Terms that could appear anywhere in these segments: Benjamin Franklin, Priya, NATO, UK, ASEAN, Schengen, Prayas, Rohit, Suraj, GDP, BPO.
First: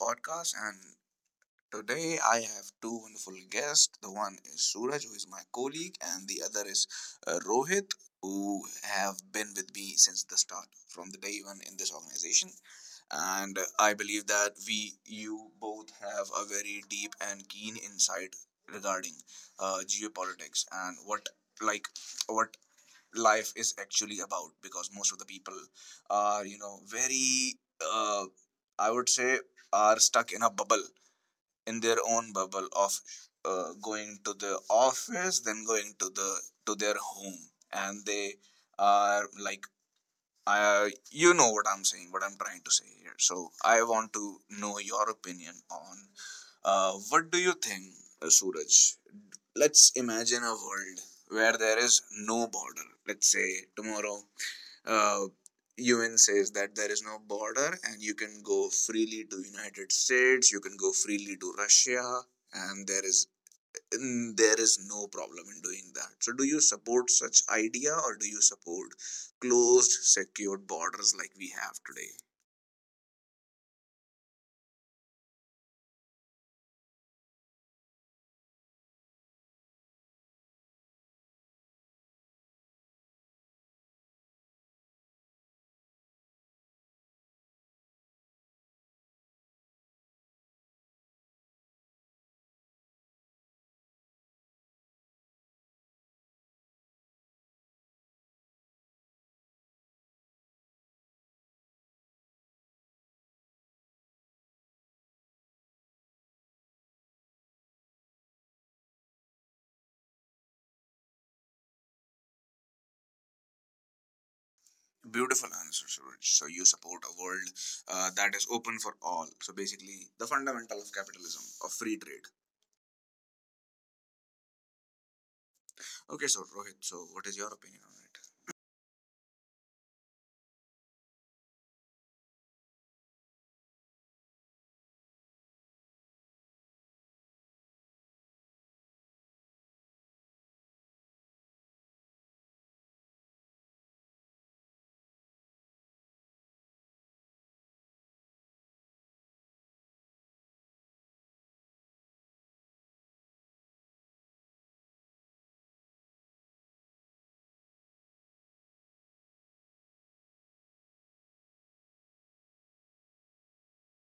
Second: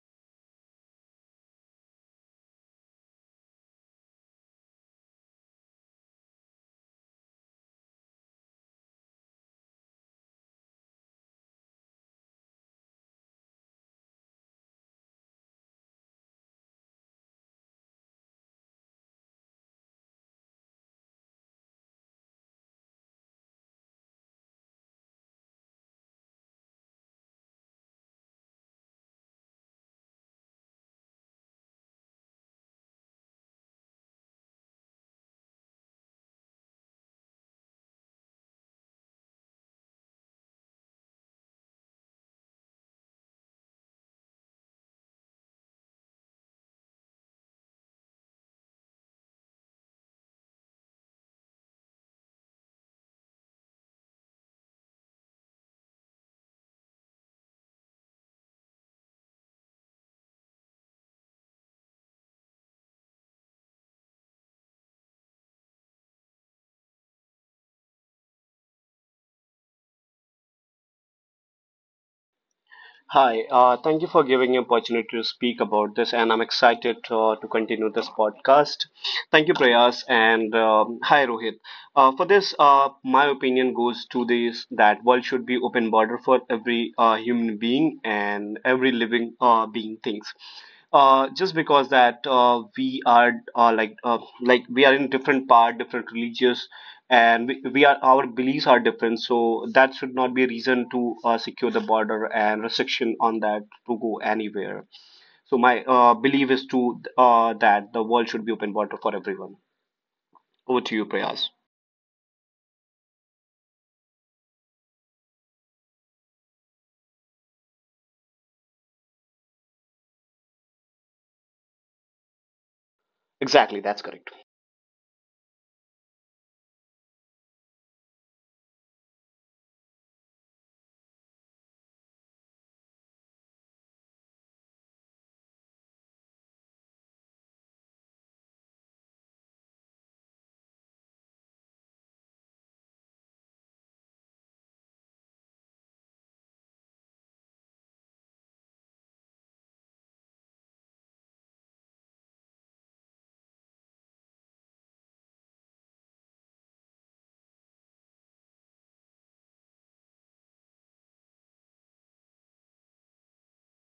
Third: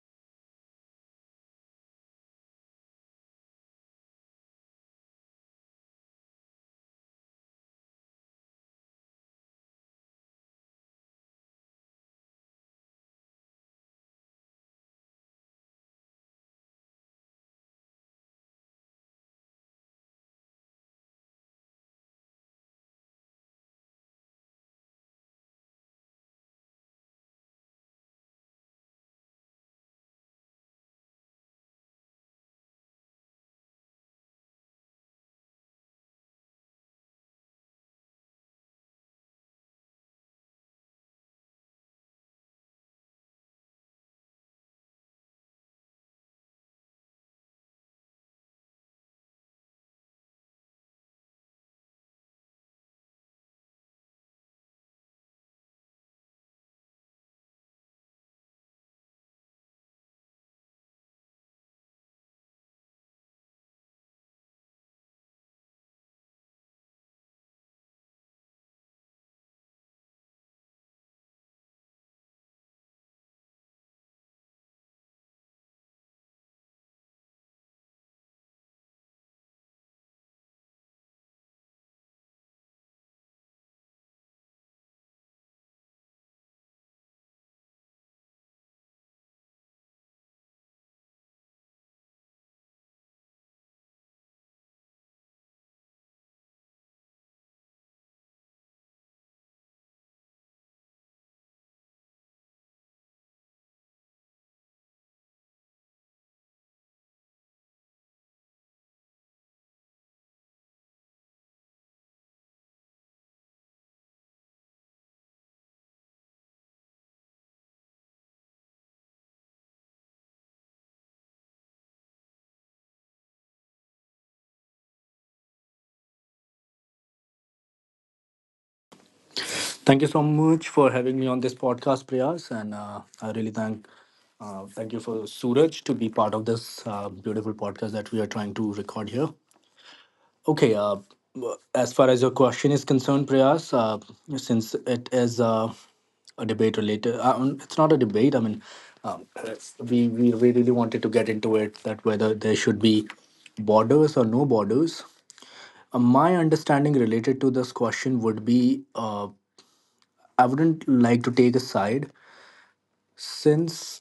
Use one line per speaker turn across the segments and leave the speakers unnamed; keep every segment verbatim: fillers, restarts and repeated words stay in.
podcast. And today I have two wonderful guests. The one is Suraj, who is my colleague, and the other is uh, Rohit, who have been with me since the start, from the day one in this organization. And uh, I believe that we, you both, have a very deep and keen insight regarding uh, geopolitics and what, like, what life is actually about because most of the people are you know very uh, I would say are stuck in a bubble in their own bubble of uh, going to the office then going to the to their home and they are like uh, you know what I'm saying, what I'm trying to say here. So I want to know your opinion on uh, what do you think, uh, Suraj. Let's imagine a world where there is no border. Let's say tomorrow, uh, U N says that there is no border and you can go freely to United States, you can go freely to Russia, and there is there is no problem in doing that. So, do you support such idea or do you support closed, secured borders like we have today?
Hi, uh, thank you for giving me opportunity to speak about this, and I'm excited uh, to continue this podcast. Thank you, Prayas, and um, hi, Rohit. Uh, for this, uh, my opinion goes to this that world should be open border for every uh, human being and every living uh, being things, uh, just because that uh, we are uh, like uh, like we are in different part different religious, and we, we are our beliefs are different, so that should not be a reason to uh, secure the border and restriction on that to go anywhere. So my uh, belief is to uh, that the world should be open border for everyone. Over to you, Prayas.
Beautiful answer, Suraj. So you support a world uh, that is open for all. So basically, the fundamental of capitalism, of free trade.
Exactly, that's correct.
Okay, so Rohit, so what is your opinion on it?
Thank you so much for having me on this podcast, Priyas, and uh, I really thank uh, thank you for Suraj to be part of this uh, beautiful podcast that we are trying to record here. Okay, uh, w- as far as your question is concerned, Priyas, uh, since it is uh, a debate related, uh, um, it's not a debate. I mean, um, we we we really wanted to get into it that whether there should be borders or no borders. Uh, my understanding related to this question would be. Uh, I wouldn't like to take a side since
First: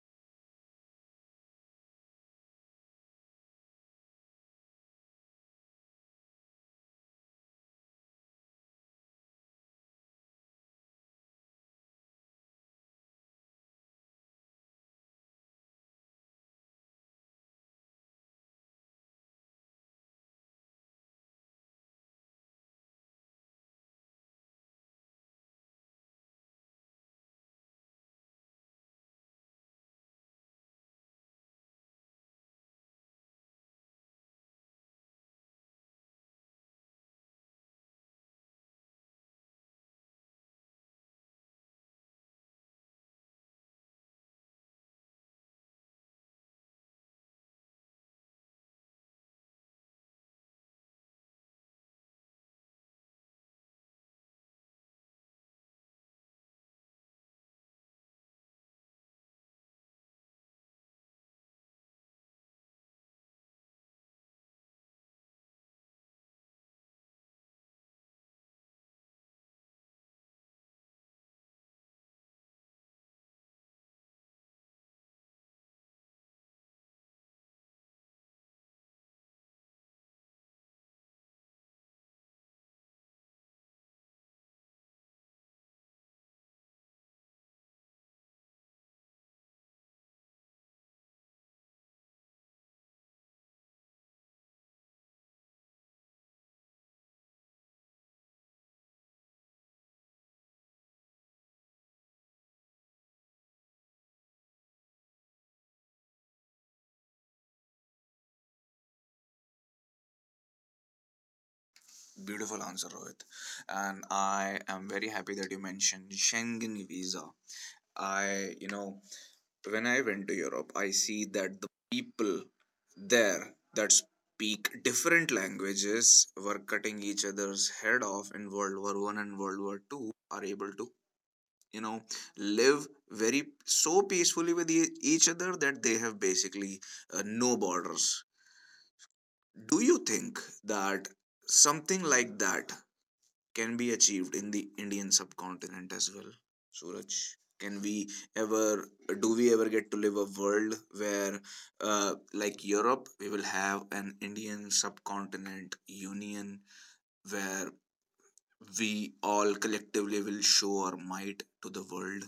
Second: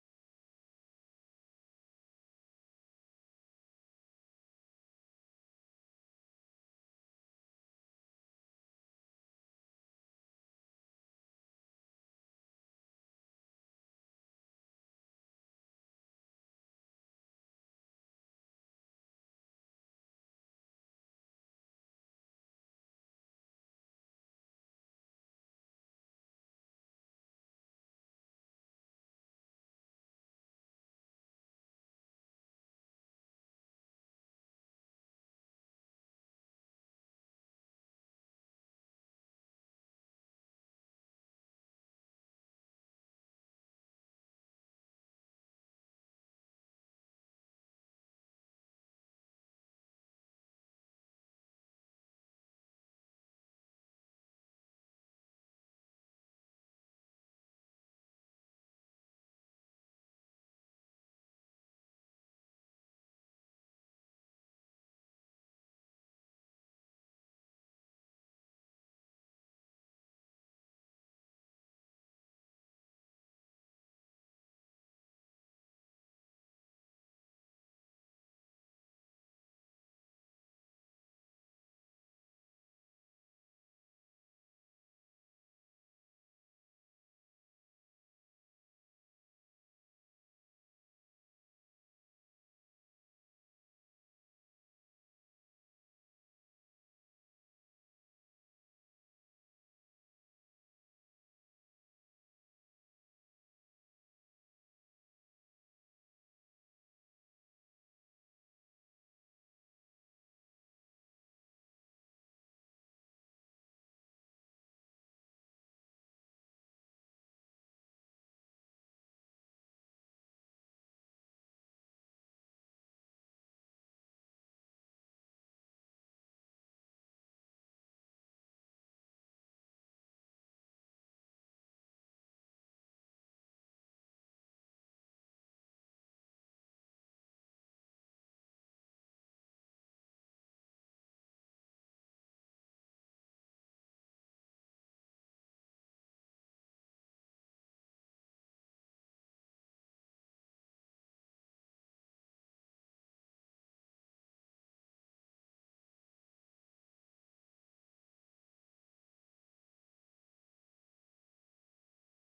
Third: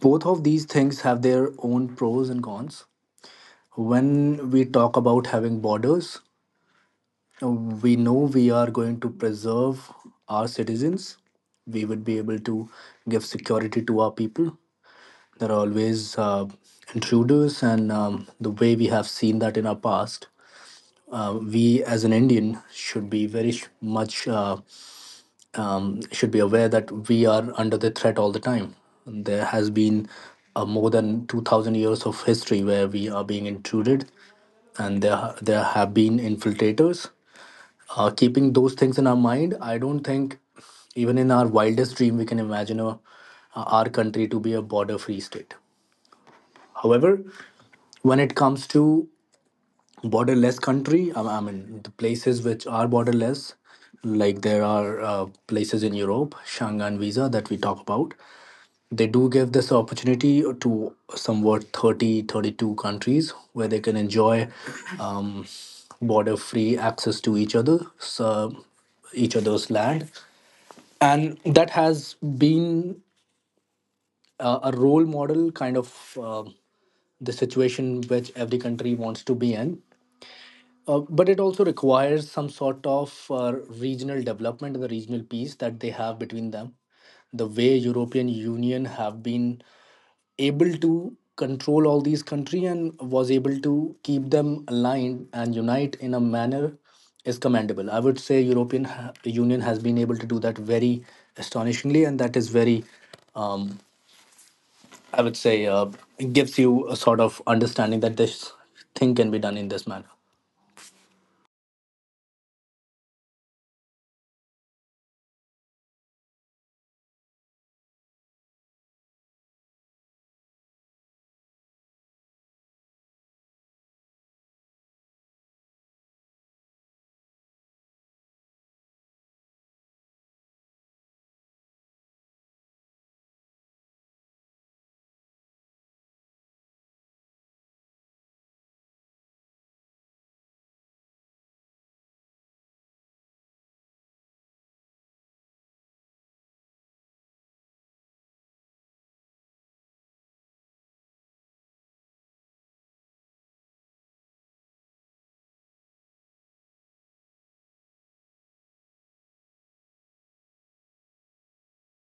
both of these things have their own pros and cons. When we talk about having borders, we know we are going to preserve our citizens. We would be able to give security to our people. There are always uh, intruders, and um, the way we have seen that in our past, uh, we as an Indian should be very sh- much uh, um, should be aware that we are under the threat all the time. There has been uh, more than two thousand years of history where we are being intruded, and there ha- there have been infiltrators. Uh, keeping those things in our mind, I don't think even in our wildest dream we can imagine a, uh, our country to be a border-free state. However, when it comes to borderless country. I I mean, the places which are borderless, like there are uh, places in Europe, Schengen visa that we talk about. They do give this opportunity to somewhat thirty, thirty-two countries where they can enjoy um, border-free access to each other, so each other's land, and that has been uh, a role model kind of. um the situation which every country wants to be in, uh, but it also requires some sort of uh, regional development and the regional peace that they have between them. The way European Union have been able to control all these country and was able to keep them aligned and unite in a manner is commendable. I would say European ha- Union has been able to do that very astonishingly, and that is very, um, I would say, uh, gives you a sort of understanding that this thing can be done in this manner.
Beautiful answer, Rohit. And I am very happy that you mentioned Schengen visa. I, you know, when I went to Europe, I see that the people there that speak different languages were cutting each other's head off in World War One and World War Two are able to, you know, live very so peacefully with e- each other that they have basically uh, no borders. Do you think that something like that can be achieved in the Indian subcontinent as well? Suraj, can we ever, do we ever get to live a world where, uh, like Europe, we will have an Indian subcontinent union where we all collectively will show our might to the world?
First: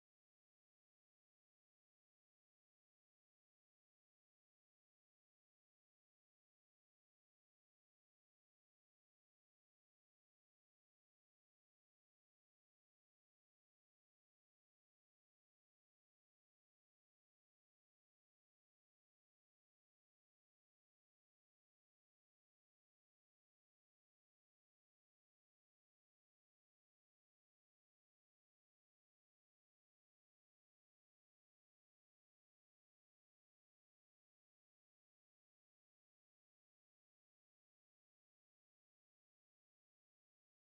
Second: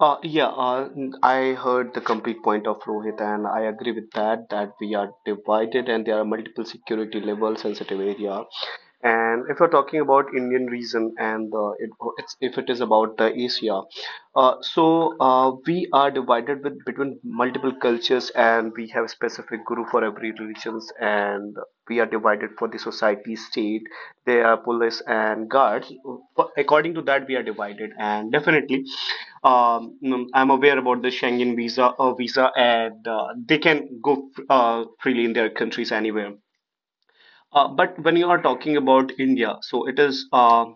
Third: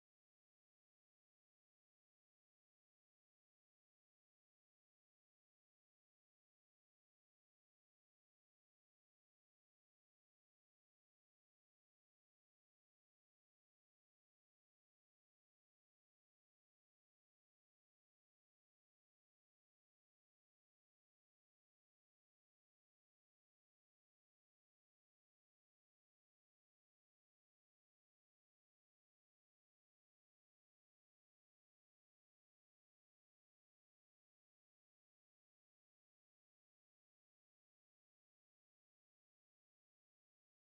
Uh, yeah, uh, I heard the complete point of Rohit, and I agree with that, that we are divided and there are multiple security level sensitive area. And if you're talking about Indian region and uh, it, it's, if it is about the Asia, uh, so uh, we are divided with between multiple cultures, and we have a specific guru for every religions, and we are divided for the society state. There are police and guards. According to that, we are divided, and definitely um, mm, I'm aware about the Schengen visa or uh, visa, and uh, they can go uh, freely in their countries anywhere. Uh, but when you are talking about India, so it is uh,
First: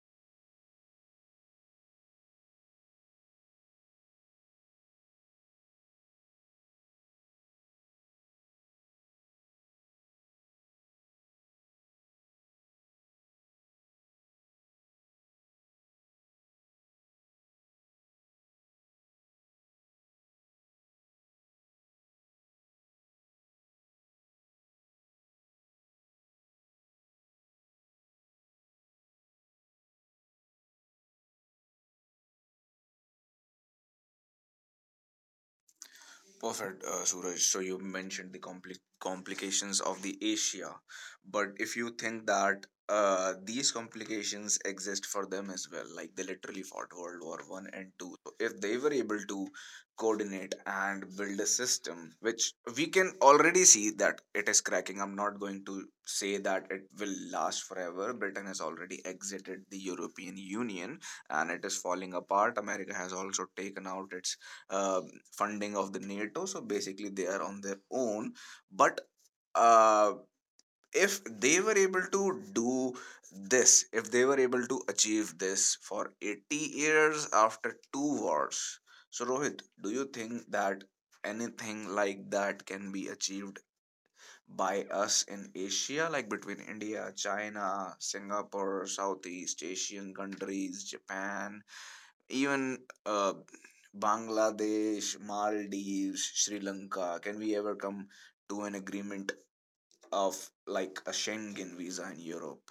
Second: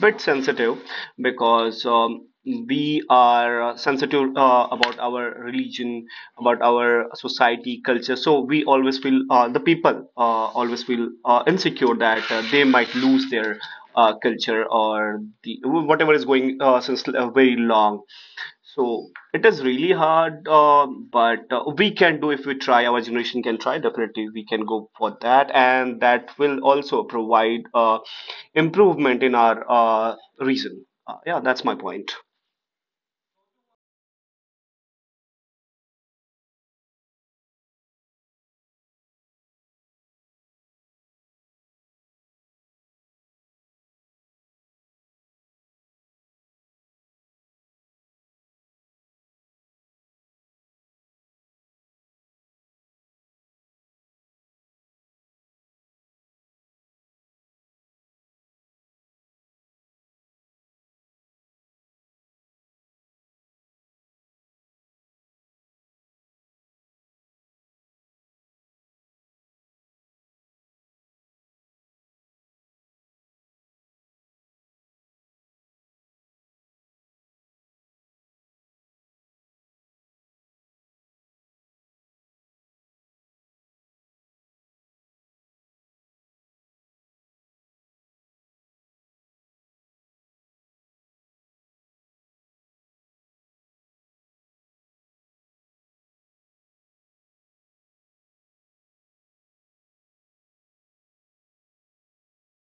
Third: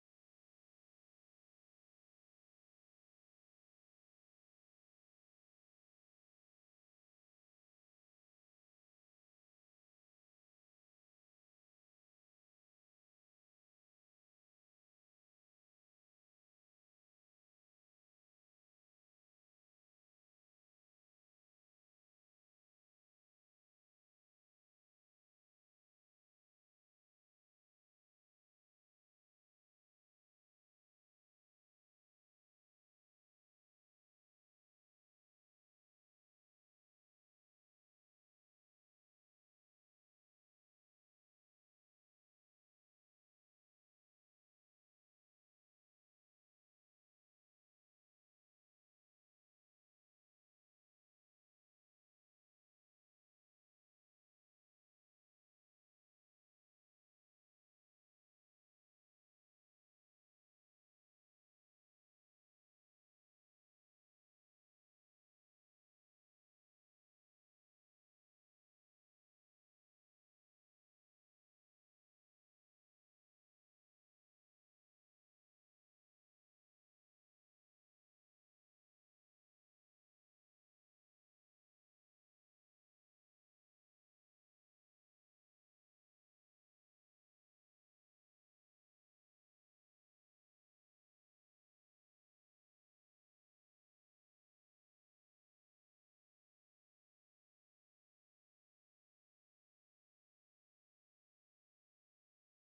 bit sensitive, because um, we are uh, sensitive uh, about our religion, about our society culture, so we always feel uh, the people uh, always feel uh, insecure that uh, they might lose their uh, culture or the whatever is going uh, since uh, very long. So it is really hard, uh, but uh, we can do if we try. Our generation can try. Definitely, we can go for that, and that will also provide uh, improvement in our uh, reason. Uh, yeah, that's my point.
Perfect, uh, Suraj. So you mentioned the compli- complications of the Asia, but if you think that uh, these complications exist for them as well, like they literally fought World War One and Two. So if they were able to coordinate and build a system, which we can already see that it is cracking. I'm not going to say that it will last forever. Britain has already exited the European Union and it is falling apart. America has also taken out its um funding of the NATO. So basically, they are on their own. But uh, if they were able to do this, if they were able to achieve this for eighty years after two wars, so Rohit, do you think that anything like that can be achieved by us in Asia, like between India, China, Singapore, Southeast Asian countries, Japan? Even, uh, Bangladesh, Maldives, Sri Lanka, can we ever come to an agreement of like a Schengen visa in Europe?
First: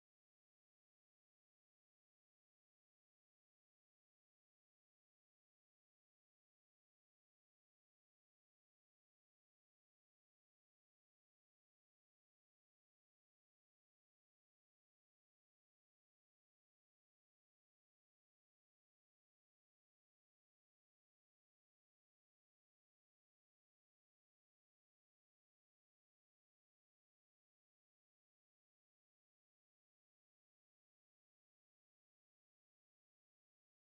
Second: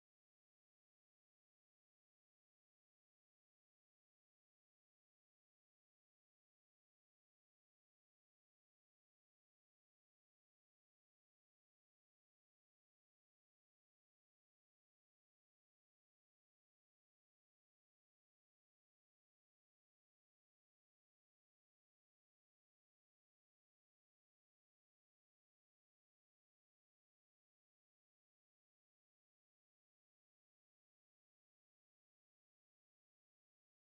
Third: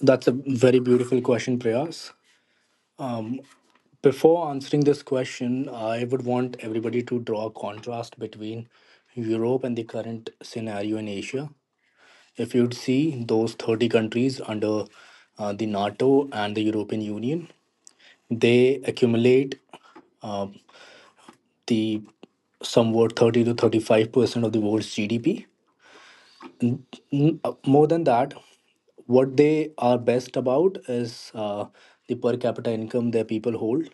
That's a very beautiful question, Prayas. Before answering this question, I would want everybody to draw a contrast between Europe and the current scenario in Asia. If you'd see those thirty countries under uh, the NATO and the European Union, they accumulate uh, the somewhat thirty to thirty-five percent of the world's G D P. uh, More than that, what they are best about is uh, the per capita income their people hold.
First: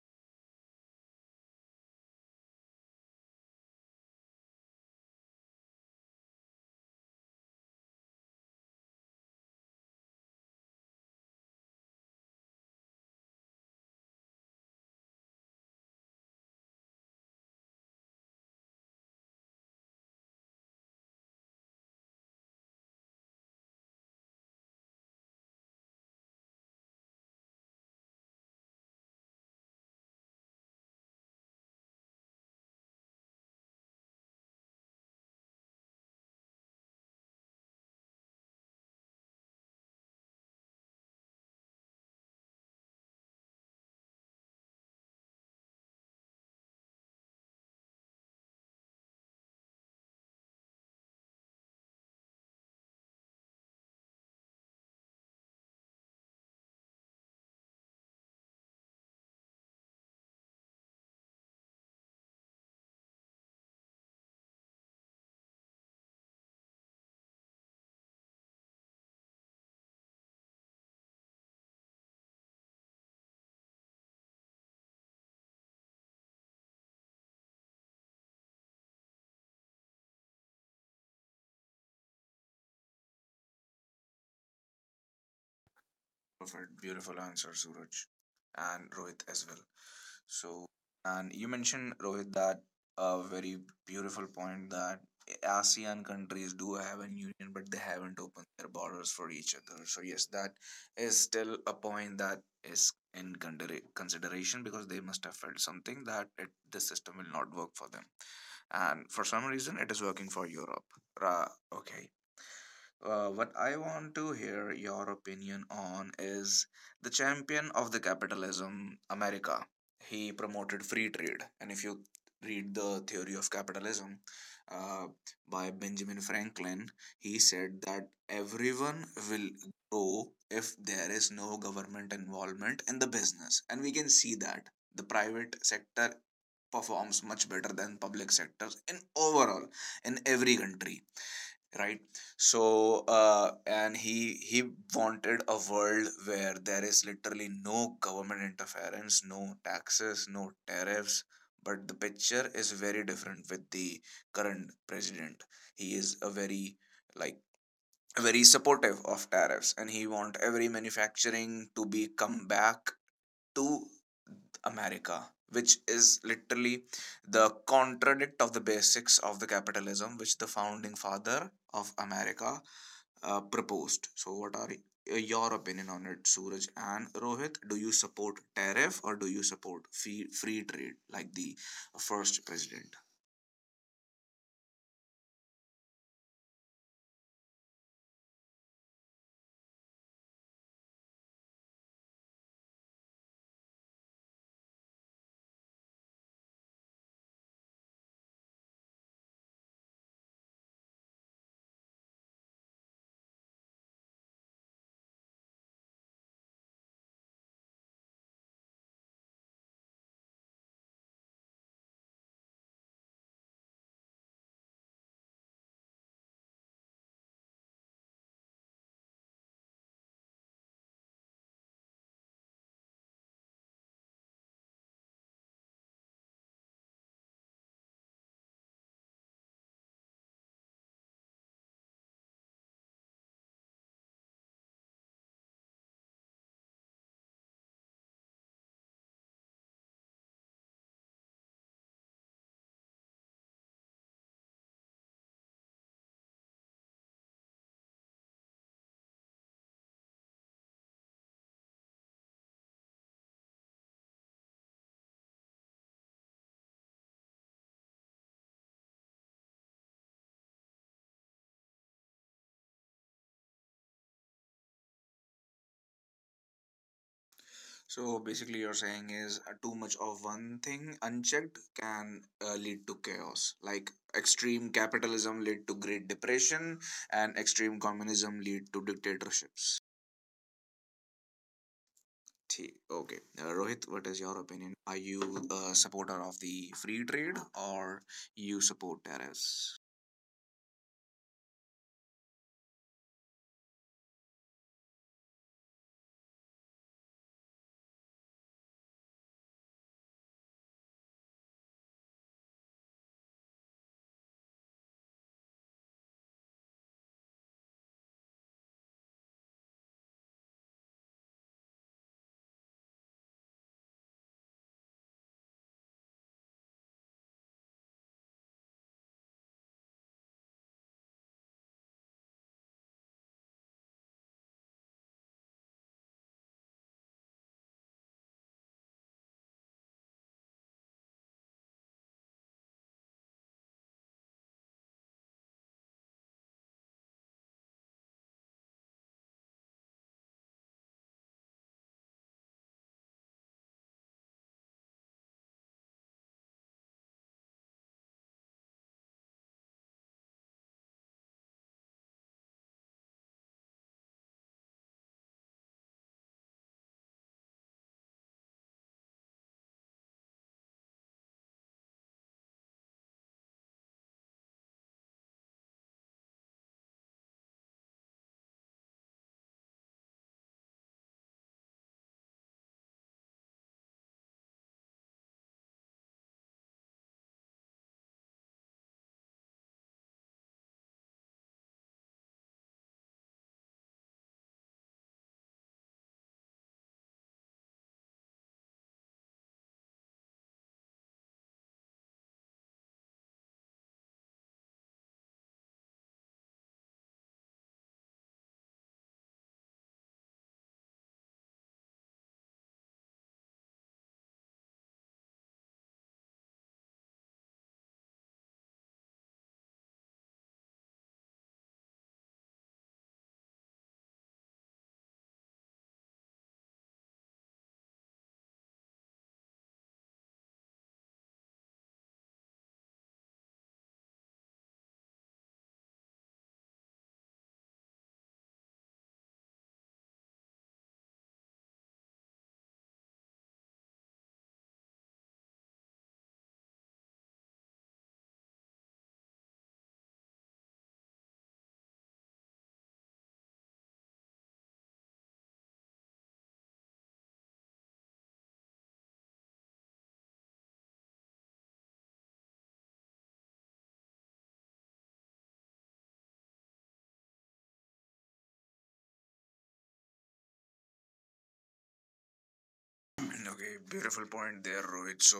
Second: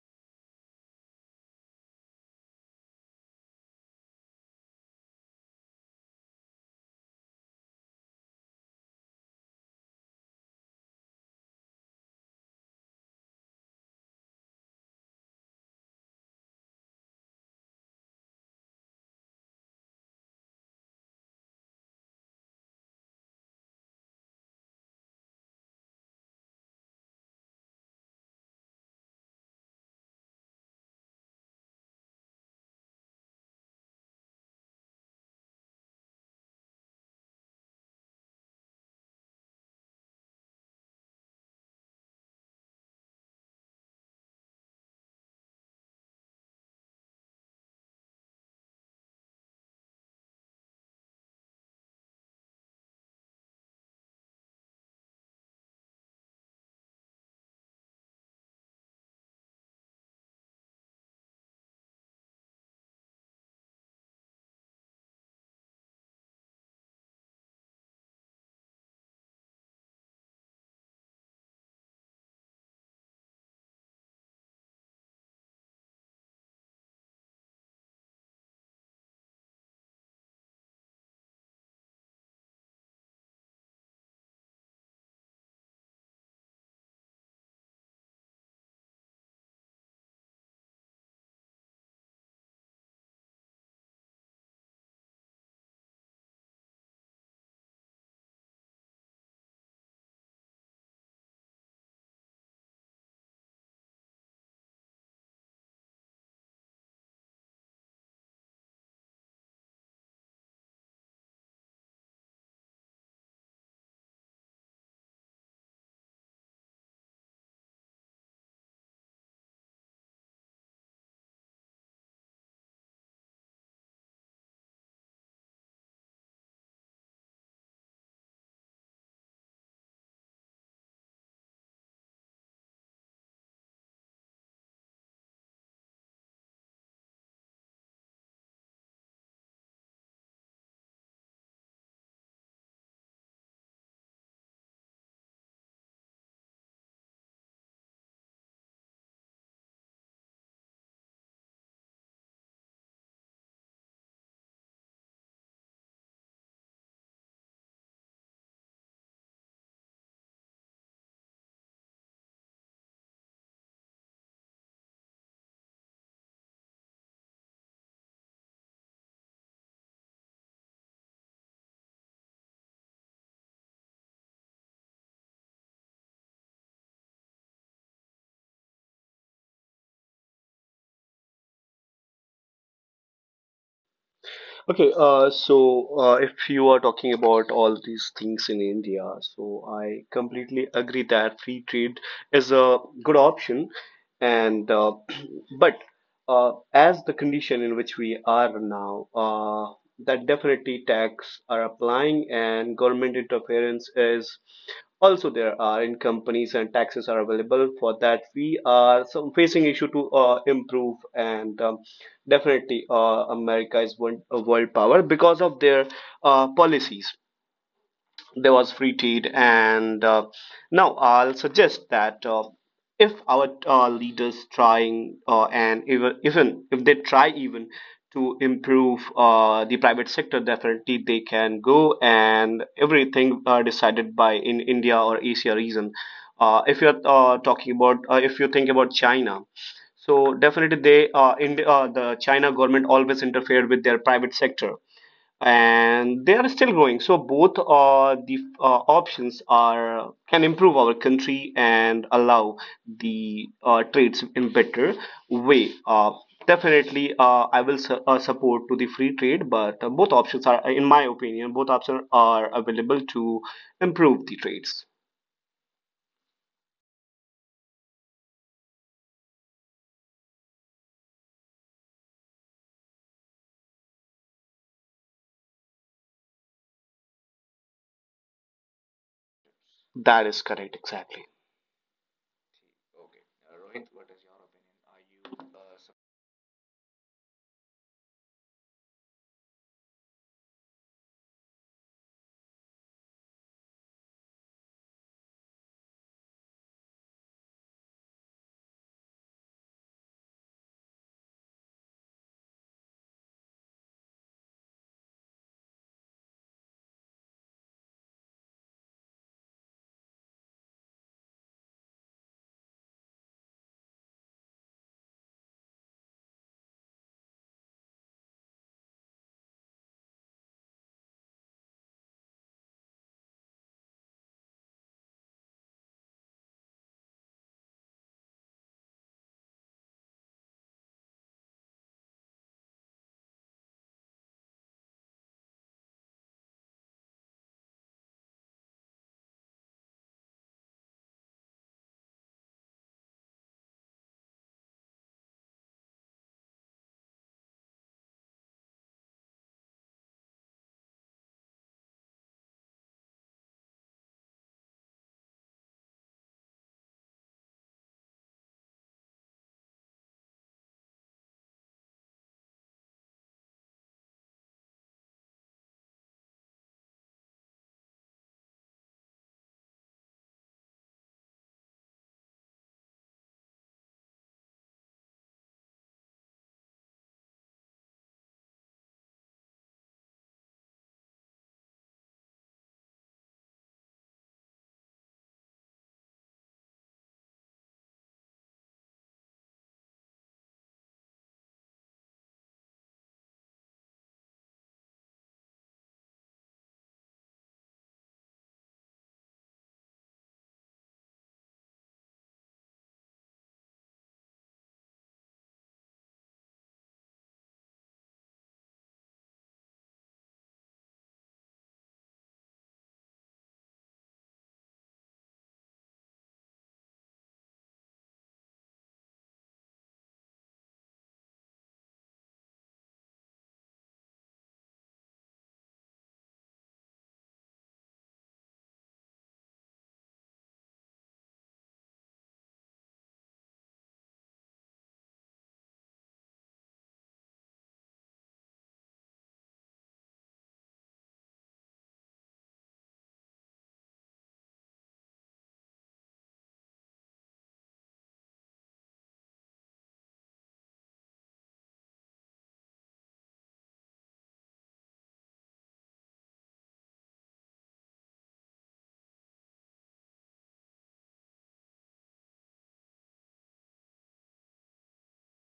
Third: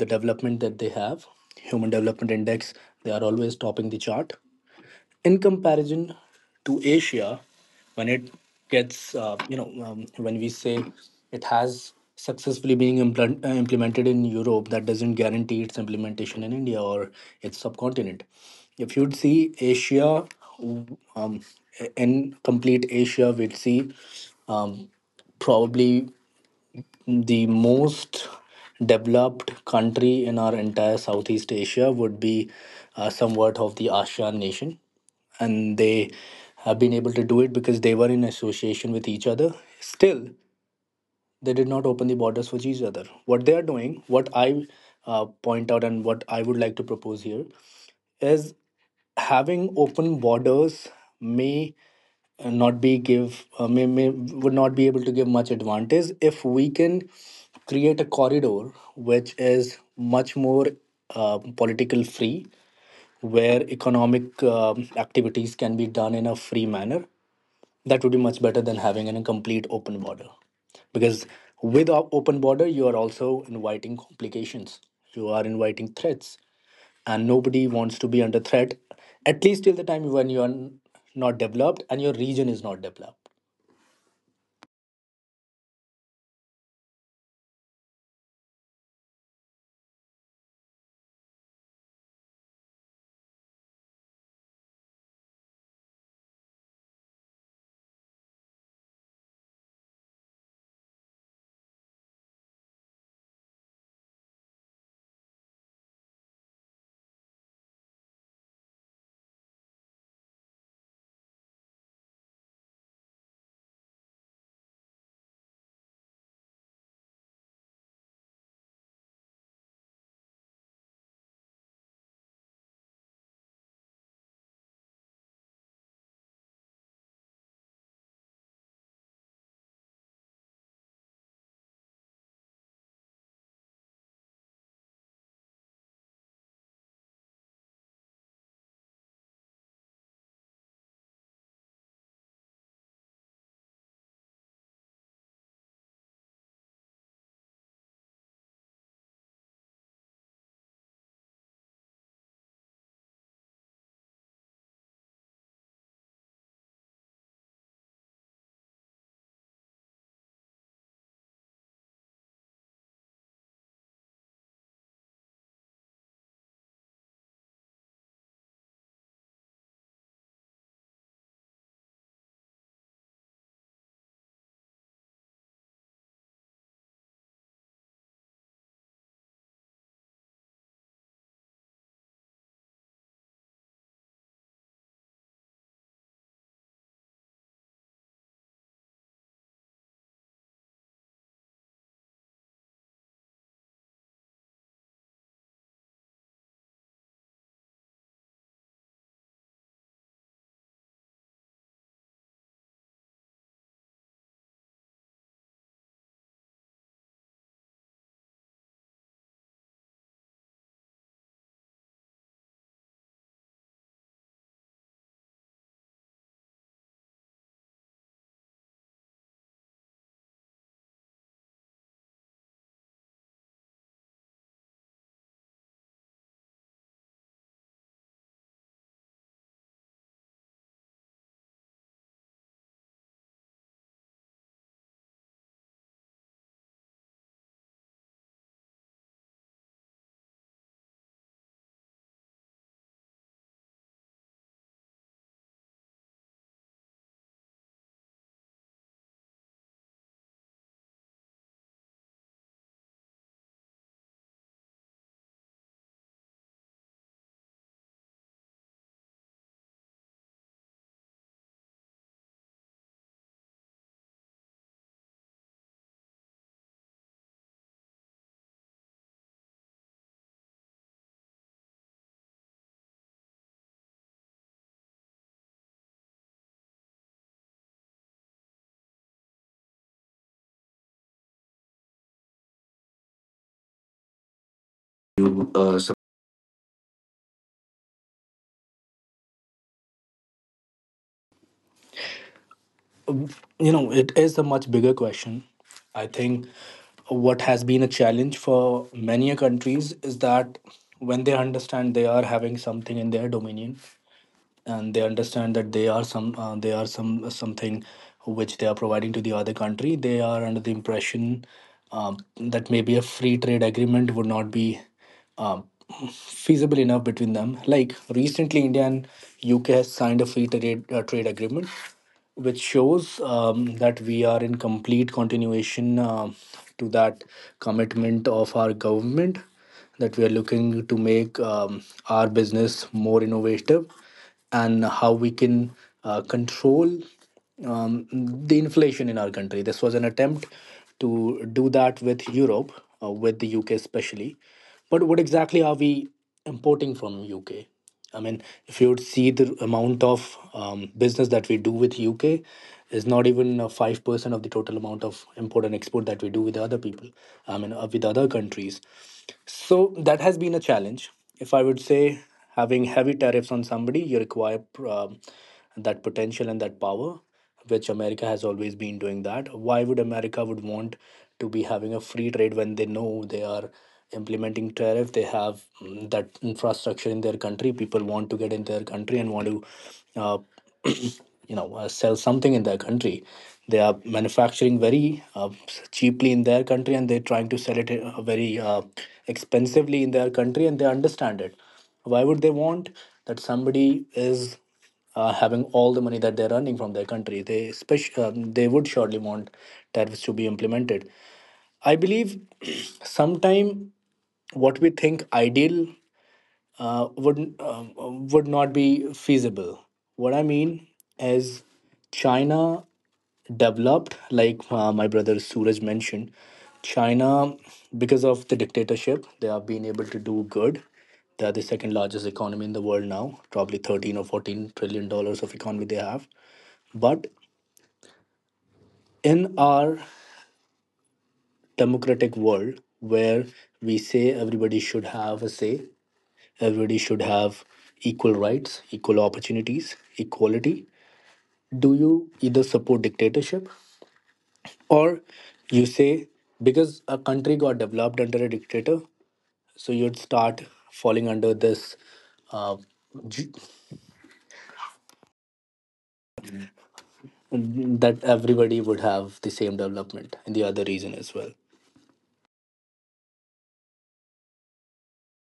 The development that they have, human development index, they are always topping the chart in comparison to Asia. When it gets uh, you know um, when we say it has successfully being implant, uh, implemented in Europe, that doesn't guarantee its implementation in India or its subcontinent. If you'd see asia um, in complete Asia we'd see, um, probably, the most developed country in our entire Southeast Asia would be uh, somewhat of the ASEAN nation. And they have been able to do it because they were in association with each other. Still, they did not open the borders for each other. What they are doing, what I uh, point out and what I would like to propose here, is having open borders may uh, not be give uh, may, may would not be able to give much advantage if we can create a corridor which is much more uh, political free, where economic um, activities can be done in a free manner. That would be much better than having a complete open border, because with a open border you are also inviting complications, you are inviting threats, and nobody wants to be under threat, at least till the time when you are n- not developed and your region is not developed.
Perfect. Beautiful answer, Suraj and Rohit as well. So, and you mentioned, Rohit, that a very beautiful point that ASEAN countries do have an union, but they haven't opened their borders for each other. So, yes, that is still a point that is in consider- consideration because they must have felt something that it, this system will not work for them. And for some reason, it is working for Europe. Ra- okay. Uh, what I want to hear your opinion on is the champion of the capitalism, America. He promoted free trade, and if you read the theory of capitalism uh, by Benjamin Franklin, he said that everyone will grow if there is no government involvement in the business, and we can see that the private sector performs much better than public sectors in overall in every country, right? So uh, and he he wanted a world where there is literally no government interference, no taxes, no tariffs. But the picture is very different with the current president. He is a very, like, very supportive of tariffs and he want every manufacturing to be come back to America, which is literally the contradict of the basics of the capitalism, which the founding father of America uh, proposed. So, what are your opinion on it, Suraj and Rohit? Do you support tariff or do you support free, free trade like the first president?
Okay, uh, so uh, if you are talking about all these things in India, so I completely agree that free trade is a good option, and uh, but uh, as the condition in which we are now. Uh, that definitely tax are applying and government interference is also there are in companies, and taxes are available for that we are some facing issue to uh, improve and um, definitely uh, America is one a world power because of their uh, policies. There was free trade, and uh, now I'll suggest that uh, if our uh, leaders trying uh, and even, even if they try even to improve uh, the private sector, definitely they can go and everything uh, decided by in India or Asia region. Uh, if you're uh, talking about uh, if you think about China, so definitely they uh, in, uh, the China government always interfered with their private sector, and they are still growing. So both uh, the uh, options are can improve our country and allow the uh, trades in better way. Uh, definitely, uh, I will su- uh, support to the free trade, but uh, both options are, in my opinion, both options are available to improve the trades.
So basically, you're saying is uh, too much of one thing unchecked can uh, lead to chaos. Like extreme capitalism lead to Great Depression, and extreme communism lead to dictatorships.
That is correct, exactly.
Thi- Okay, uh, Rohit, what is your opinion? Are you a supporter of the free trade or you support tariffs?
You know it is a much bigger question. I think what has been a challenge for many a countries is that when they understand they are having something in their dominion, and they understand that they are some uh, they are some something which they are providing to the other country, they are under the impression, um, that maybe a free trade agreement would not be um, feasible enough between them, like recently India and UK has signed a free trade uh, trade agreement, which shows um, that we are in complete continuation um to that commitment of our government, that we are looking to make um, our business more innovative and how we can uh, control um, the inflation in our country. This was an attempt to do that with Europe, uh, with the U K especially. But what exactly are we importing from U K? I mean, if you would see the amount of um, business that we do with U K is not even five percent of the total amount of import and export that we do with other people. I mean, uh, with other countries. So that has been a challenge. If I would say, having heavy tariffs on somebody, you require um, that potential and that power, which America has always been doing that. Why would America would want to be having a free trade when they know they are implementing tariff? They have mm, that infrastructure in their country. People want to get in their country and want to uh, you know uh, sell something in their country. They are manufacturing very uh, cheaply in their country, and they're trying to sell it uh, very uh, expensively in their country, and they understand it. Why would they want that somebody is uh, having all the money that they're earning from their country? They spec- um, they would surely want tariffs to be implemented, I believe. sometime what we think ideal uh, would uh, would not be feasible. What I mean is, China developed, like uh, my brother Suraj mentioned, China, because of the dictatorship, they have been able to do good. They are the second largest economy in the world now, probably thirteen or fourteen trillion dollars of economy they have. But in our democratic world, where we say everybody should have a say, Everybody should have equal rights, equal opportunities, equality. Do you either support dictatorship, or you say, because a country got developed under a dictator, so you'd start falling under this uh, g- that everybody would have the same development in the other region as well?
Okay, beautiful point there, Rohit. So,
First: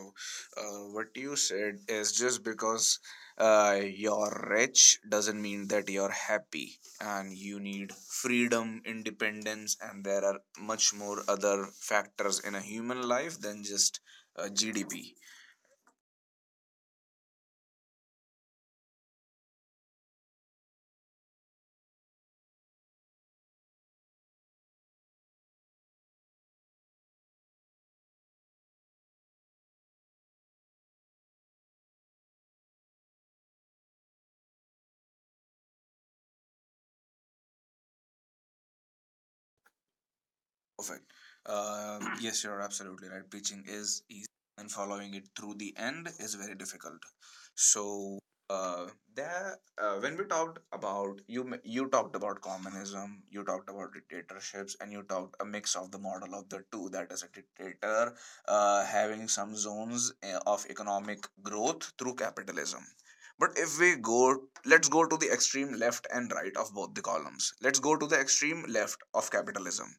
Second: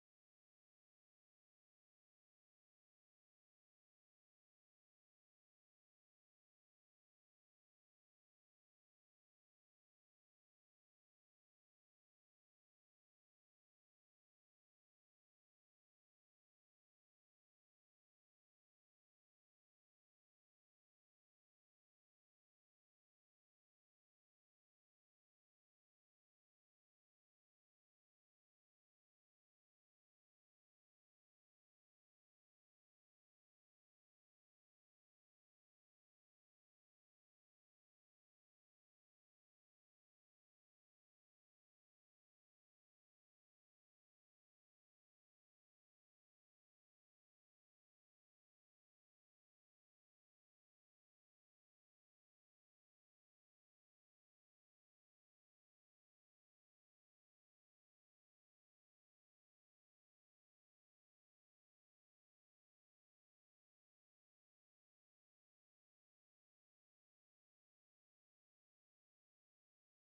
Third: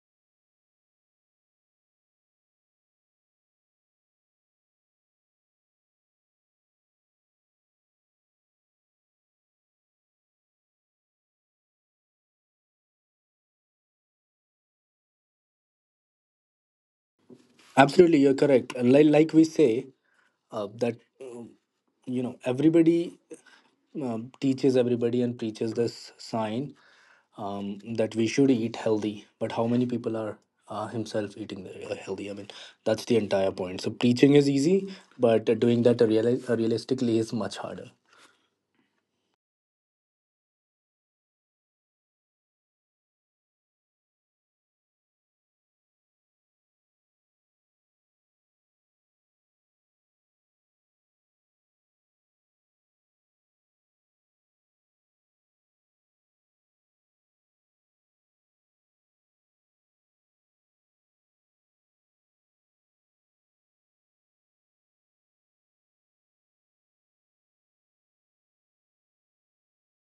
uh, what you said is just because uh, you're rich doesn't mean that you're happy, and you need freedom, independence, and there are much more other factors in a human life than just uh, G D P.
Absolutely, you're correct. Like, like we say uh, that uh, you know everybody um, teaches everybody and preaches this sign, um, that we should eat healthy, but how many people are uh, himself eating the- uh, healthy? I mean, that's the entire point. So preaching is easy, but uh, doing that real- uh, realistically is much harder.
Perfect. Uh, yes, you're absolutely right. Preaching is easy, and following it through the end is very difficult. So, uh, there, uh, when we talked about you, m- you talked about communism, you talked about dictatorships, and you talked a mix of the model of the two. That is, a dictator uh, having some zones uh, of economic growth through capitalism. But if we go, let's go to the extreme left and right of both the columns. Let's go to the extreme left of capitalism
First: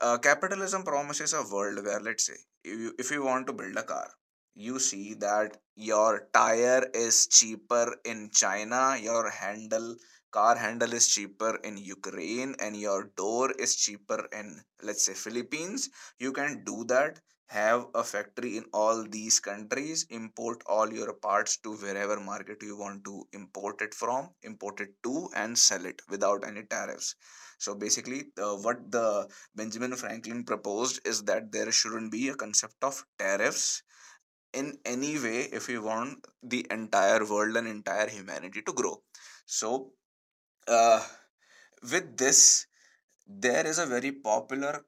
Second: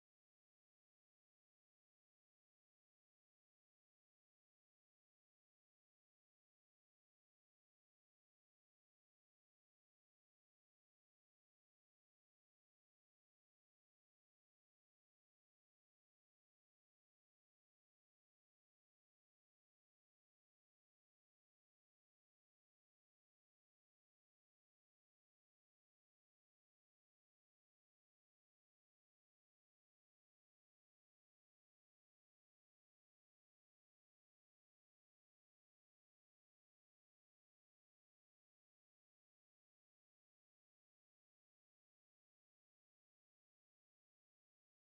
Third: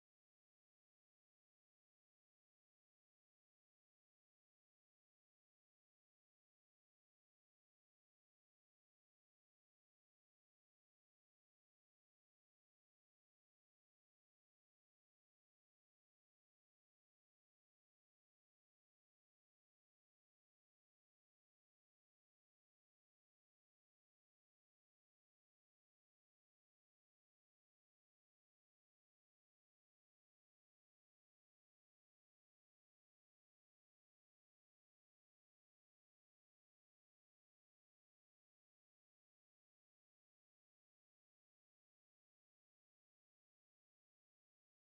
uh, capitalism Promises a world where, let's say, if you, if you want to build a car, you see that your tire is cheaper in China, your handle, car handle is cheaper in Ukraine, and your door is cheaper in, let's say, Philippines. You can do that. Have a factory in all these countries, import all your parts to wherever market you want to import it from, import it to, and sell it without any tariffs. So basically, uh, what the Benjamin Franklin proposed is that there shouldn't be a concept of tariffs in any way if we want the entire world and entire humanity to grow. So, uh, with this, there is a very popular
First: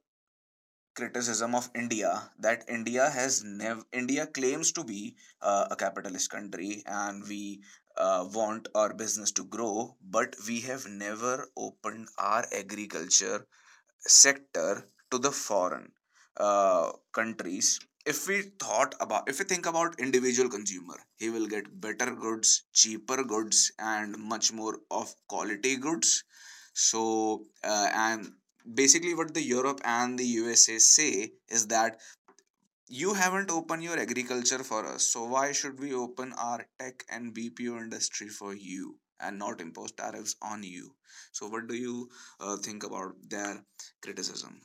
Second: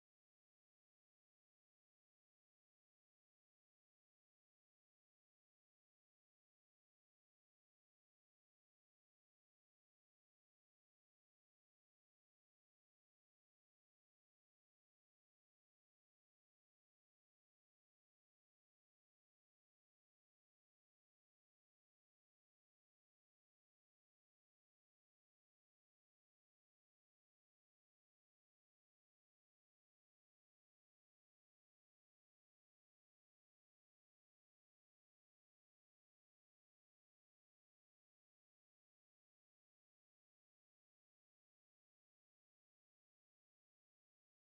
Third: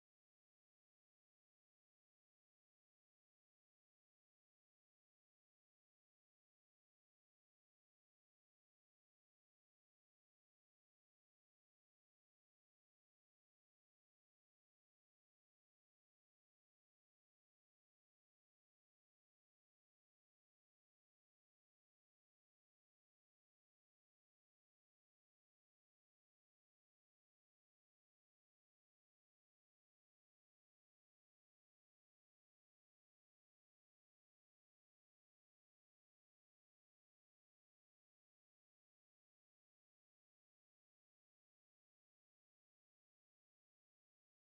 criticism of India that India has never India claims to be uh, a capitalist country and we uh, want our business to grow, but we have never opened our agriculture sector to the foreign uh, countries. If we thought about if we think about individual consumer, he will get better goods, cheaper goods, and much more of quality goods. So uh, and basically what the Europe and the USA say is that you haven't opened your agriculture for us, so why should we open our tech and B P O industry for you and not impose tariffs on you? So, what do you uh, think about their criticism?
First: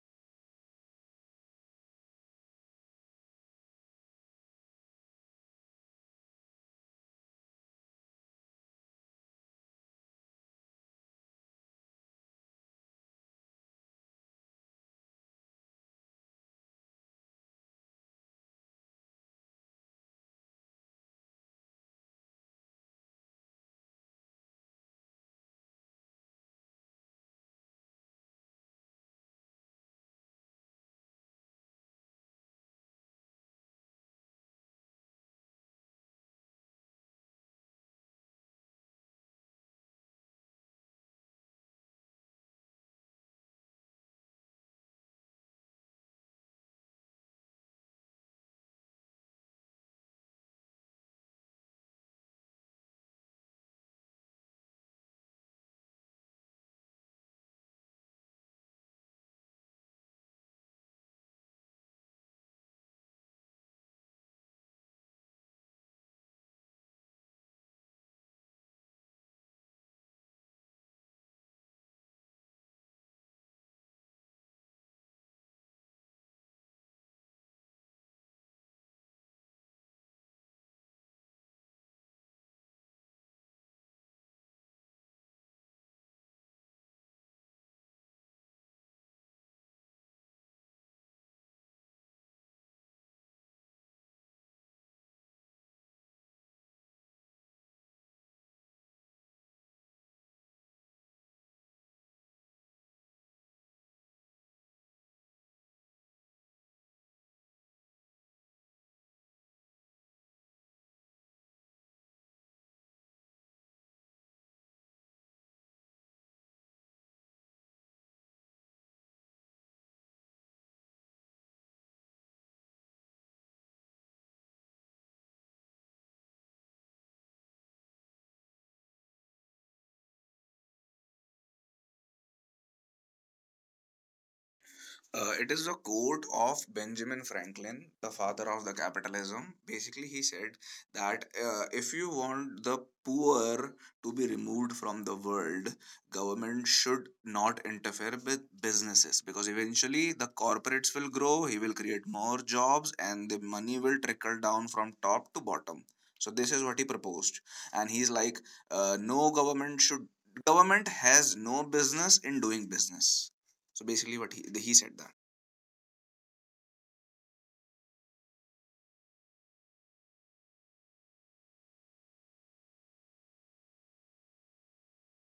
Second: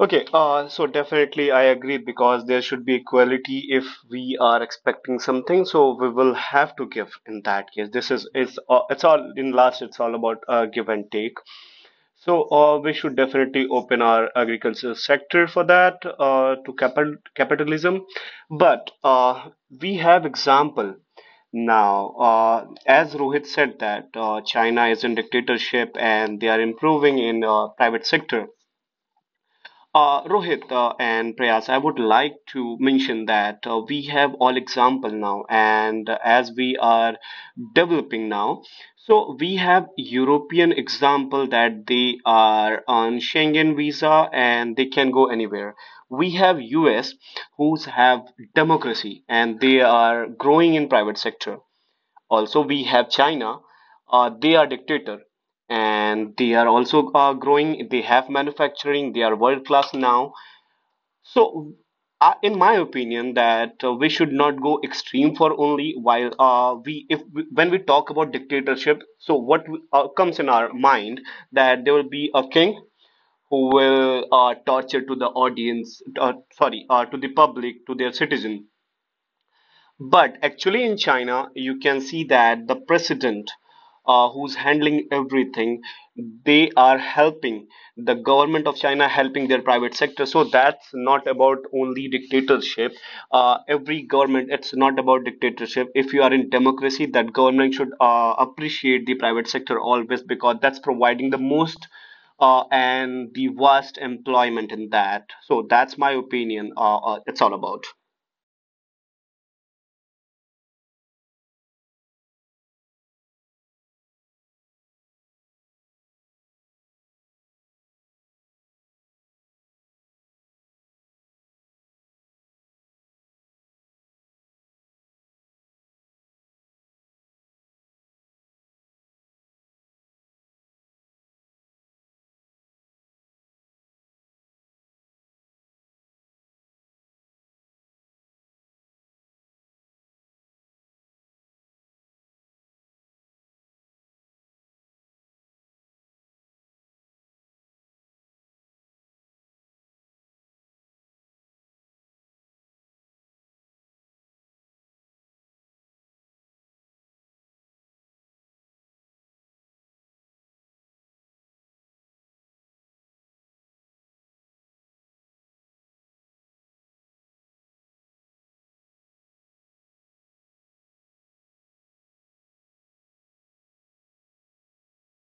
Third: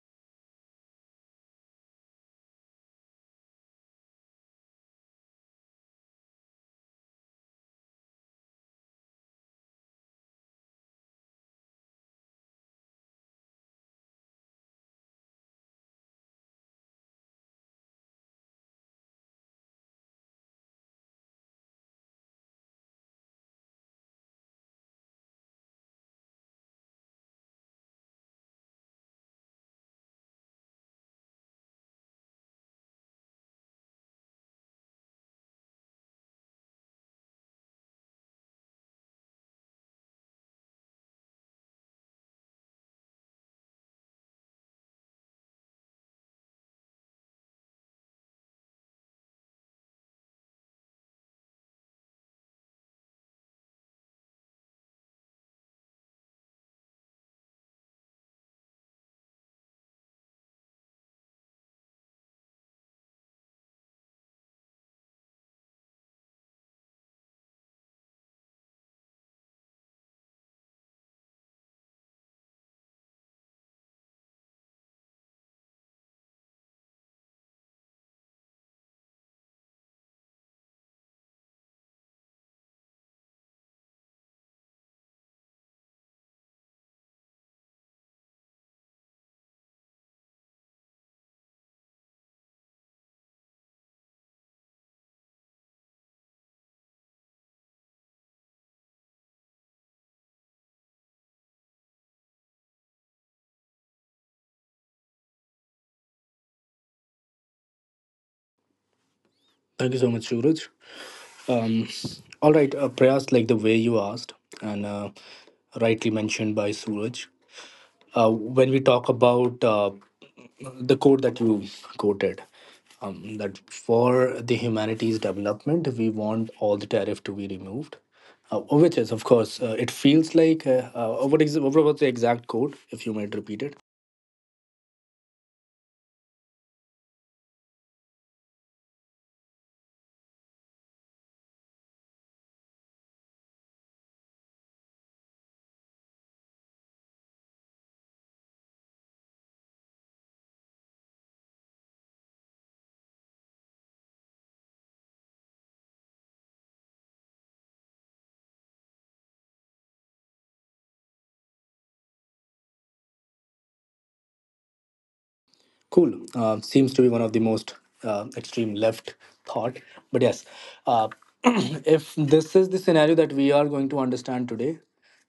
Okay, uh, so definitely I agree, because there should be equality. If we are expecting something, so we will have to give in that case. This is it's all, it's all in last it's all about uh, give and take. So uh, we should definitely open our agriculture sector for that uh, to capital capitalism, but uh, we have example. Now, uh, as Rohit said that uh, China is in dictatorship and they are improving in uh, private sector. Uh, Rohit uh, and Prayas, I would like to mention that uh, we have all example now, and uh, as we are developing now, so we have European example that they are on Schengen visa and they can go anywhere. We have U S who's have democracy and they are growing in private sector. Also, we have China. Uh, they are dictator, and they are also uh, growing. They have manufacturing. They are world class now. So uh, in my opinion that uh, we should not go extreme for only while uh, we if we, when we talk about dictatorship, so what uh, comes in our mind that there will be a king who will uh, torture to the audience, uh, sorry, uh, to the public, to their citizen. But actually, in China, you can see that the president, uh, who's handling everything, they are helping, the government of China helping their private sector. So that's not about only dictatorship. Uh, every government, it's not about dictatorship. If you are in democracy, that government should uh, appreciate the private sector always, because that's providing the most uh, and the vast employment in that. So that's my opinion. Uh, uh, it's all about.
Thank you so much, Suraj. Um, all right, uh, prayers, like the way you asked and uh, rightly mentioned by Suraj. Uh, when we talk about uh, the quote that you quoted, um, that for the humanities development we want all the tariff to be removed, uh, which is of course, uh, it feels like, uh, uh, what is what was the exact quote, if you might repeat it?
Uh, it is a quote of Benjamin Franklin, the father of the capitalism. Basically, he said that uh, if you want the poor to be removed from the world, government should not interfere with businesses because eventually the corporates will grow, he will create more jobs, and the money will trickle down from top to bottom. So this is what he proposed, and he's like, uh, no government should government has no business in doing business. So basically, what he he said that.
Cool, uh, seems to be one of the most uh, extreme left thought, but yes, uh, if this is the scenario that we are going to understand today,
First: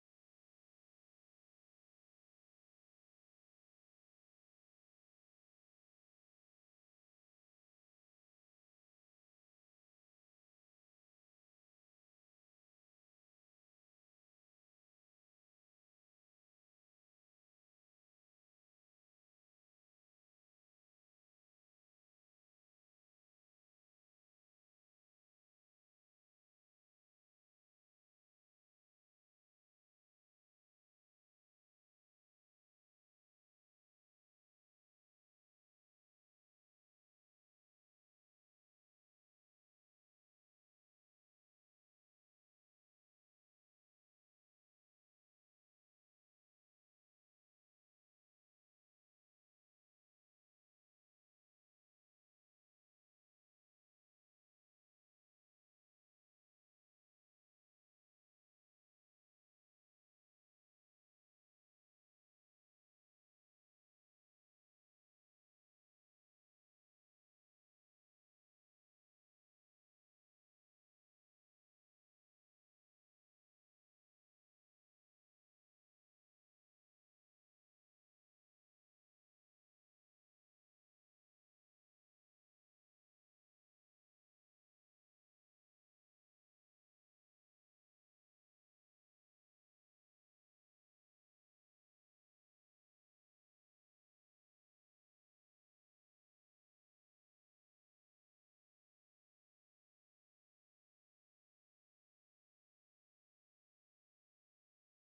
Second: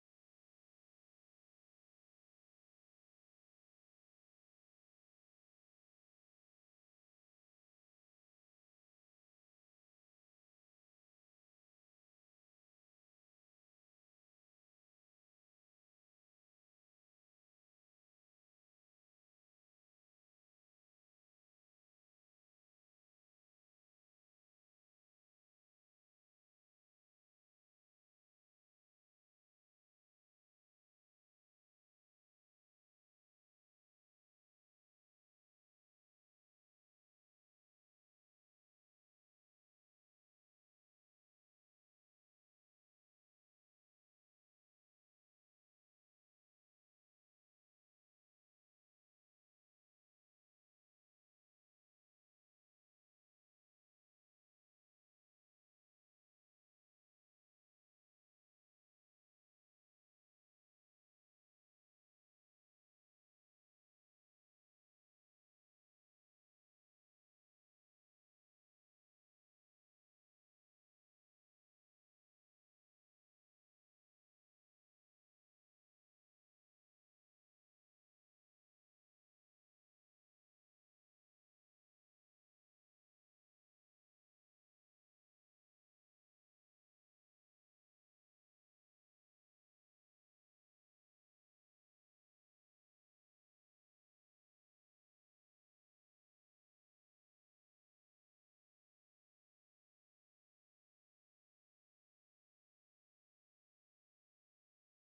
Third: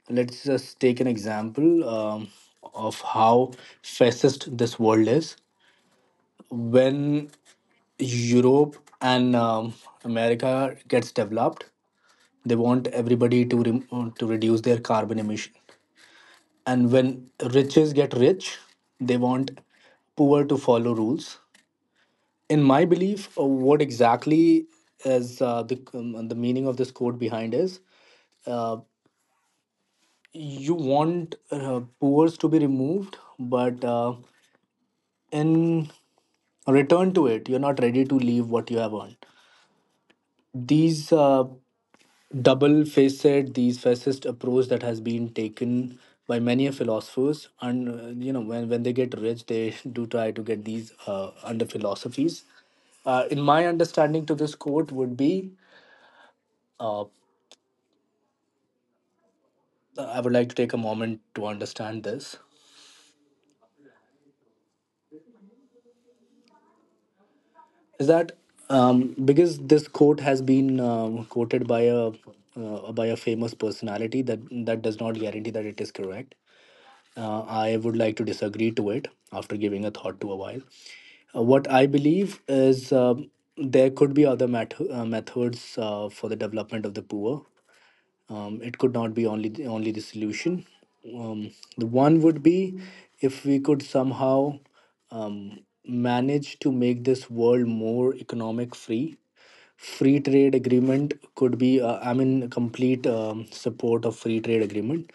let's just take an example um, of how fascist this world is. When Europe and um, America gets developed, they want everybody to re- to reduce their carbon emission. And when riches get rich, they want poor to follow rules. In my belief, uh, what exactly is uh, the um, the meaning of this code behind is, uh, you want uh, poor to be removed, but uh, in return to it, you're not ready to leave what you have earned. These uh, double facet, these facet approach that has been taken by many philosophers, and uh, you know when, when they get rich, they do try to get these uh, under philosophies. Uh, in my understanding to this quote would be, uh, I would like to take a moment to understand this, is that, um, because this quote has been um, quoted by a uh, by a famous personality, that that does not guarantee that it is correct. Uh, I would like to disagree to it after giving a thought to a while. Uh, what I believe is, um, there could be other met- uh, methods uh, for the development of the poor. Um, it could not be only the, only the solution. Um, the one would be if we could somehow um, manage to make this world more economic free. Free trade agreement could be, uh, i mean, complete um, support of free trade agreement,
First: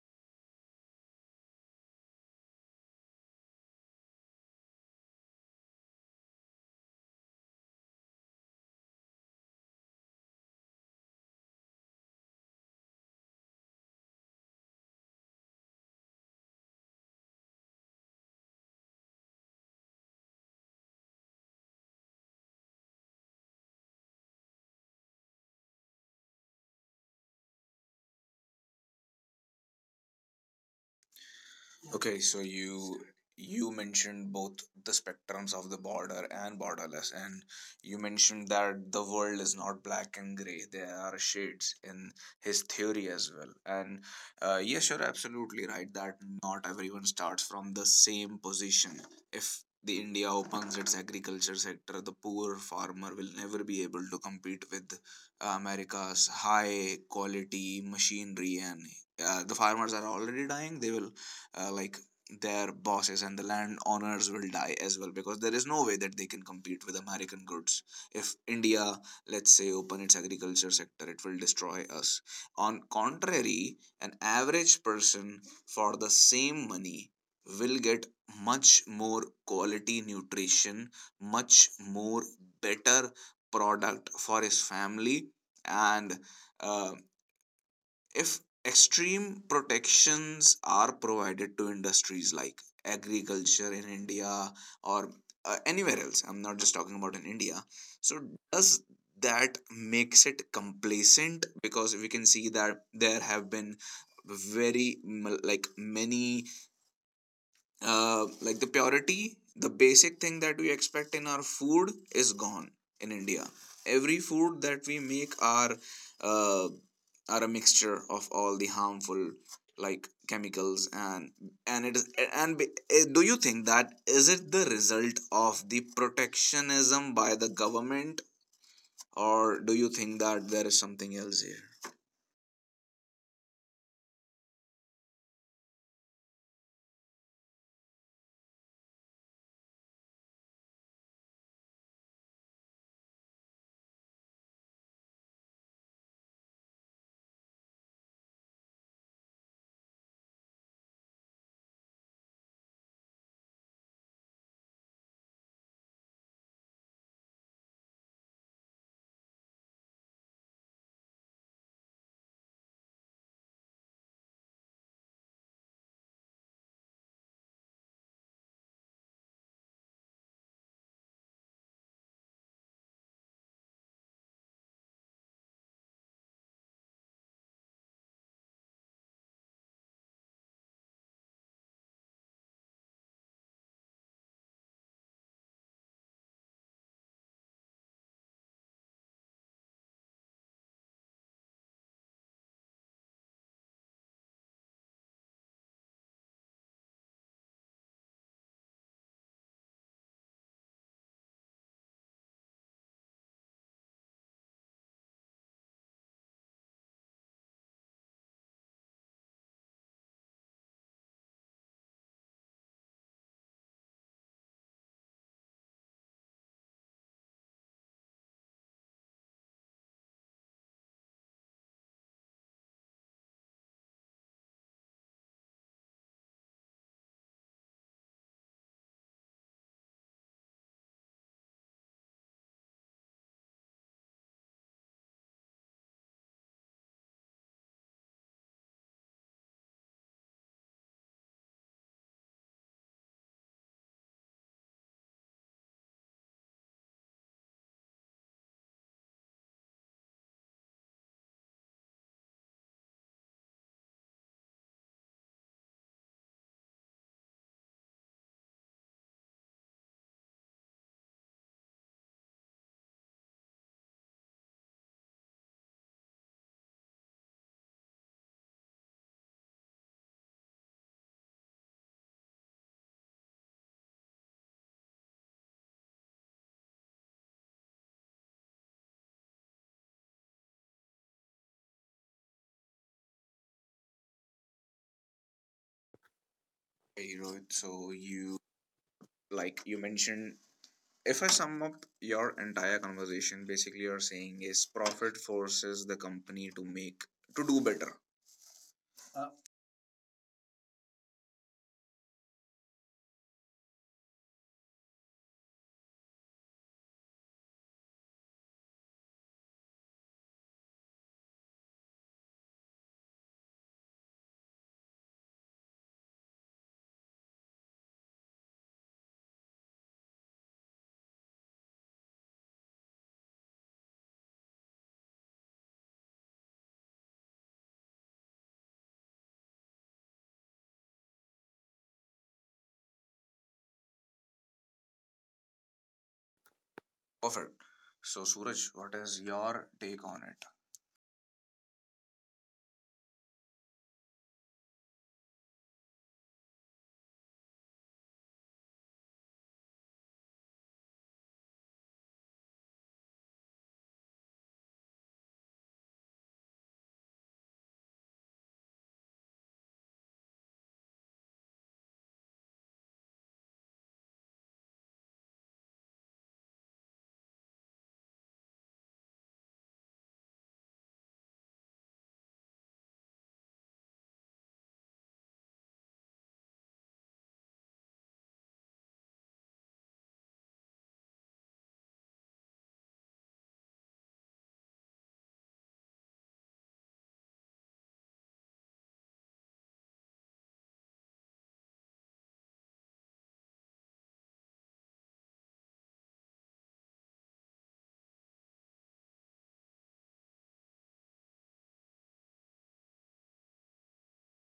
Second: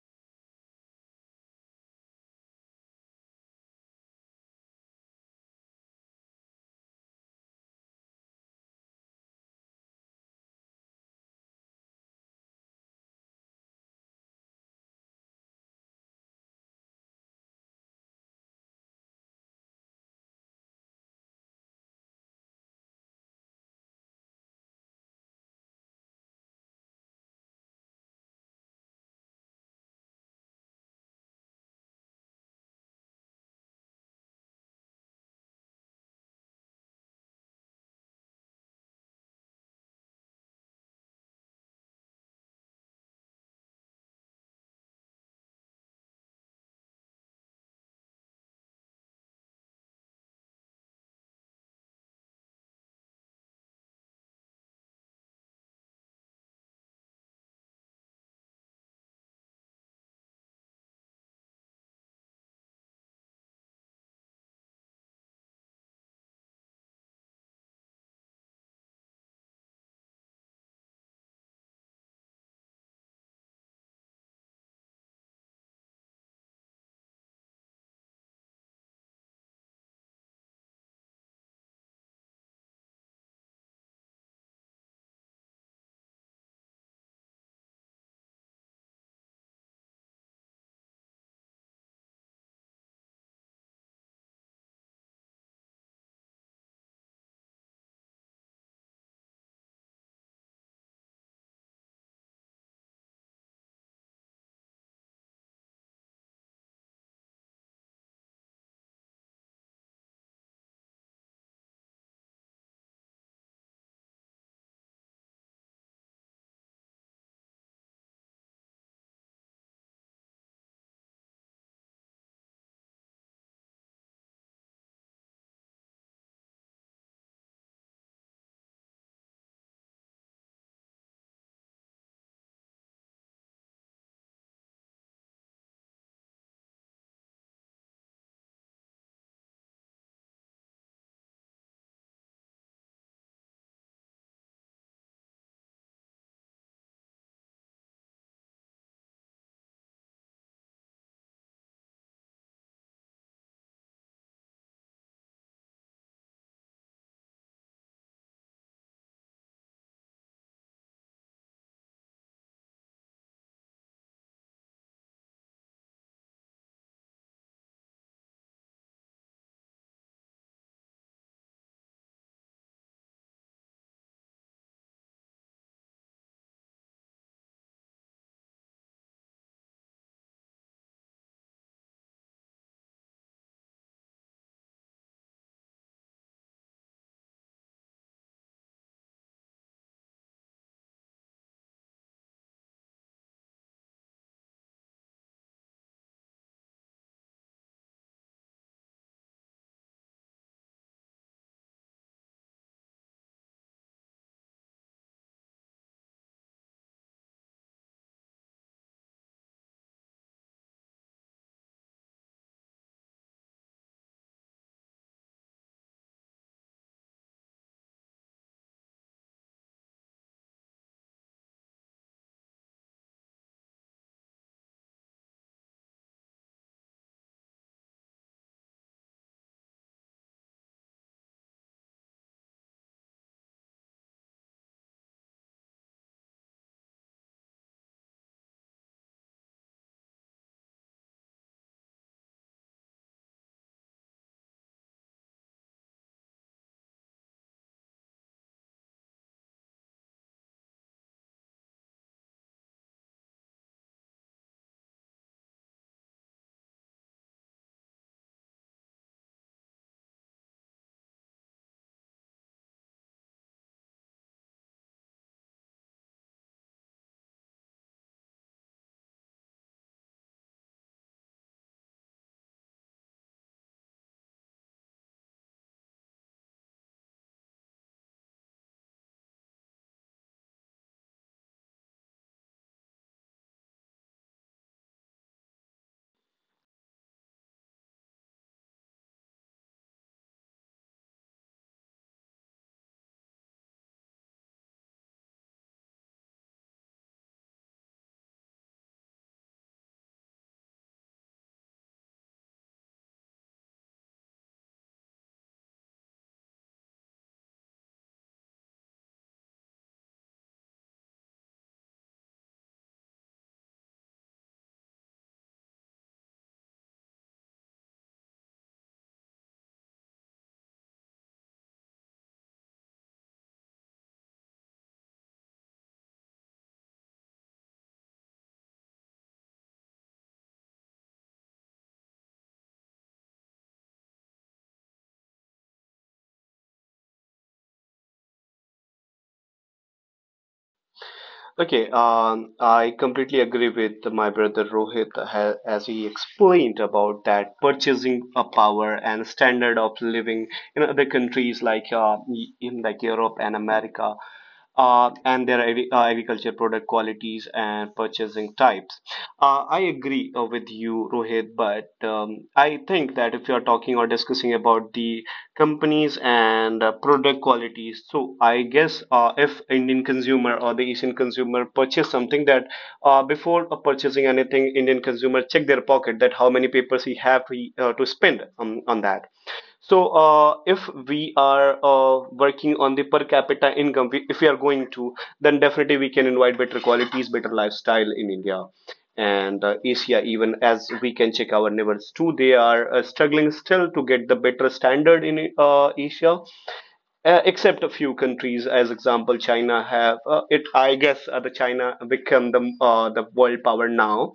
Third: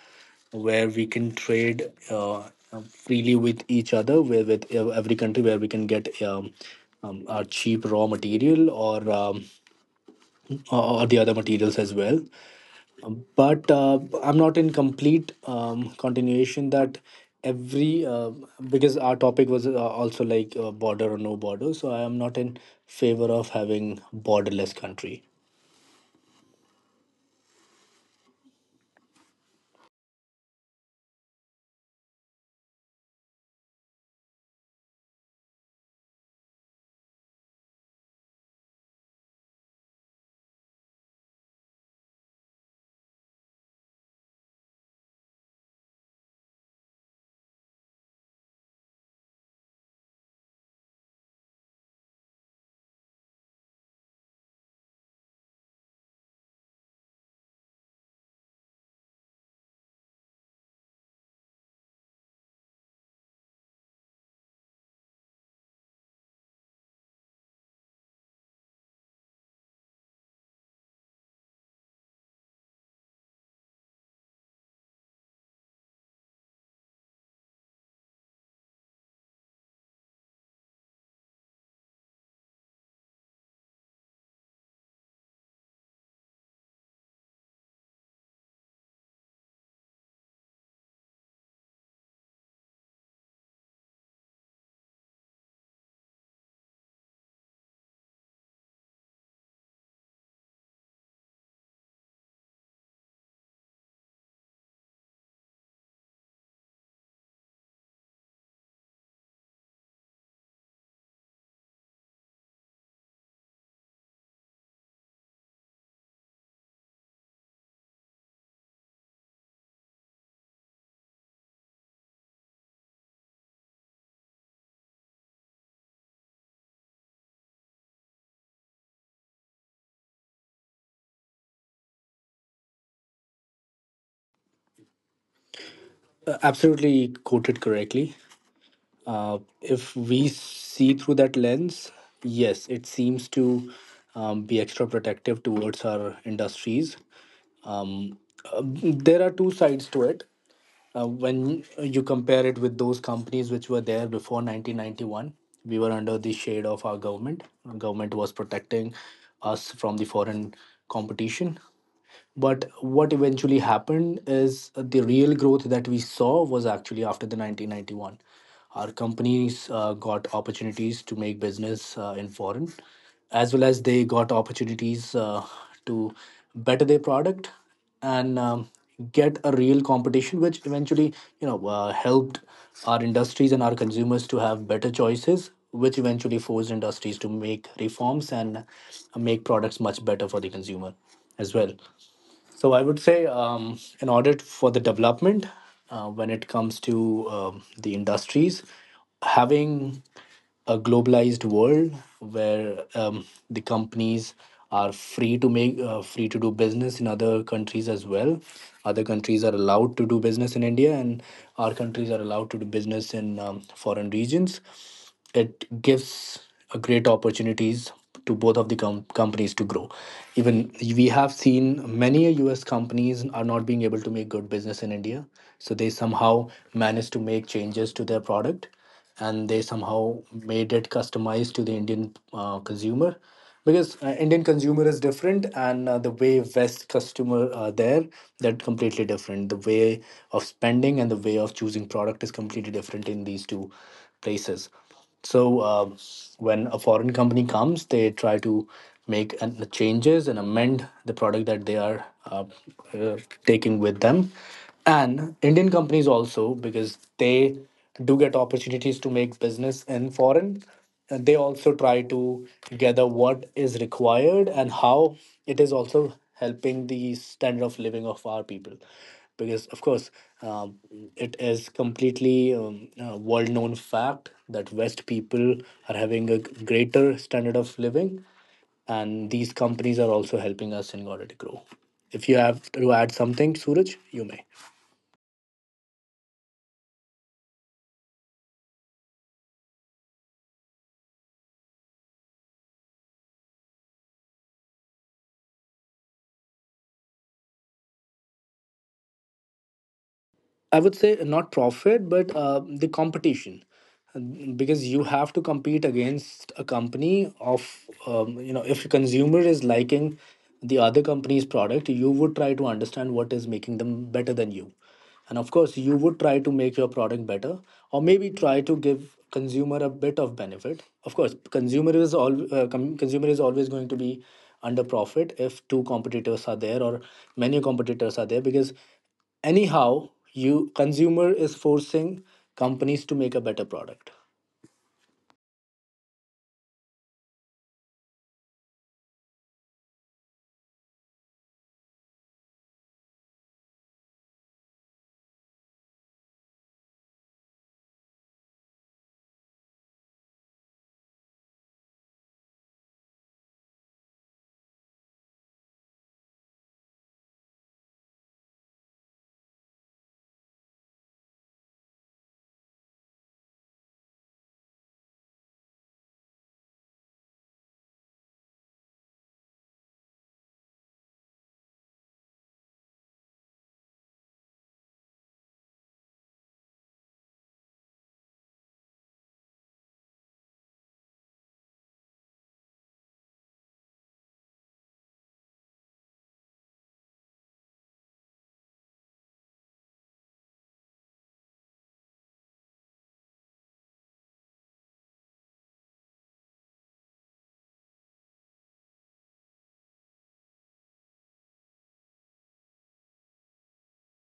where we can trade uh, freely with each other, where with uh, every country where we can get um, um, our cheap raw material or um, or the other materials as well. Um, But uh, I'm not in complete um, continuation that every uh, because our topic was uh, also like uh, border or no border, so I am not in favor of having borderless country.
Okay, so you you mentioned both the spectrums of the border and borderless, and you mentioned that the world is not black and gray. There are shades in his theory as well. And uh, yes, you're absolutely right that not everyone starts from the same position. If the India opens its agriculture sector, the poor farmer will never be able to compete with America's high quality machinery, and uh, the farmers are already dying. They will, uh, like their bosses and the land owners will die as well because there is no way that they can compete with American goods. If India, let's say, open its agriculture sector, it will destroy us. On contrary, an average person for the same money will get much more quality nutrition, much more better product for his family. And uh, if extreme protections are provided to industries like agriculture in India or uh, anywhere else, I'm not just talking about in India. So does that makes it complacent? Because we can see that there have been very, mm, like many, uh, like the purity, the basic thing that we expect in our food is gone in India. Every food that we make are uh, are a mixture of all the harmful, like, chemicals and and it is and be- eh, do you think that is it the result of the protectionism by the government or do you think that there is something else here?
Uh, absolutely quoted correctly. Uh, if we see through that lens, yes, it seems to um, be extra protective towards our industries. Um, uh, there are two sides to it. Uh, when you compare it with those companies which were there before nineteen ninety-one, we were under the shade of our government. Our government was protecting us from the foreign competition, but what eventually happened is uh, the real growth that we saw was actually after the nineteen ninety-one. Our companies uh, got opportunities to make business uh, in foreign, as well as they got opportunities uh, to better their product, and um, get a real competition, which eventually you know uh, helped our industries and our consumers to have better choices, which eventually forced industries to make reforms and make products much better for the consumer as well. So I would say, um, in order for the development, uh, when it comes to um, the industries, having a globalized world where um, the companies are free to make uh, free to do business in other countries as well. Other countries are allowed to do business in India, and our countries are allowed to do business in um, foreign regions. It gives a great opportunities to both of the com- companies to grow. Even we have seen many us companies are not being able to make good business in india, so they somehow managed to make changes to their product, and they somehow made it customized to the indian uh, consumer, because uh, indian consumer is different, and uh, the way west customer are there, they're completely different. The way of spending and the way of choosing product is completely different in these two places. So um when a foreign company comes, they try to make an, changes and amend the product that they are uh, uh, taking with them. And Indian companies also, because they do get opportunities to make business in foreign, and they also try to gather what is required and how it is also helping the standard of living of our people, because of course, um, it is completely um, a world-known fact that west people are having a greater standard of living, and these companies are also helping us in order to grow. If you have to add something, suraj, you may.
Hey, Rohit, so you like you mentioned, if I sum up your entire conversation, basically you're saying is profit forces the company to make to do better.
I would say not profit, but uh, the competition, because you have to compete against a company of um, you know, if a consumer is liking the other company's product, you would try to understand what is making them better than you, and of course you would try to make your product better, or maybe try to give consumer a bit of benefit. Of course, consumer is all uh, com- consumer is always going to be under profit if two competitors are there or many competitors are there, because anyhow you consumer is forcing companies to make a better product.
Perfect. So Suraj, what is your take on it?
Okay, um, I completely agree with my brother Rohit ha- as he explained about that purchasing a power and standard of living in other countries like uh, in like Europe and America. Uh, and their agri- uh, agriculture product qualities and purchasing types. Uh, I agree uh, with you, Rohit, but um, I think that if you are talking or discussing about the companies and uh, product qualities, so I guess uh, if Indian consumer or the Asian consumer purchase something that uh, before uh, purchasing anything, Indian consumer check their pocket that how many papers he have to, uh, to spend on on that. So uh, if we are uh, working on the per capita income we, if we are going to, then definitely we can invite better qualities, better lifestyle in India and uh, Asia. Even as we can check our neighbors too, they are uh, struggling still to get the better standard in uh, Asia, uh, except a few countries as example China have uh, it I guess uh, the China become the uh, the world power now.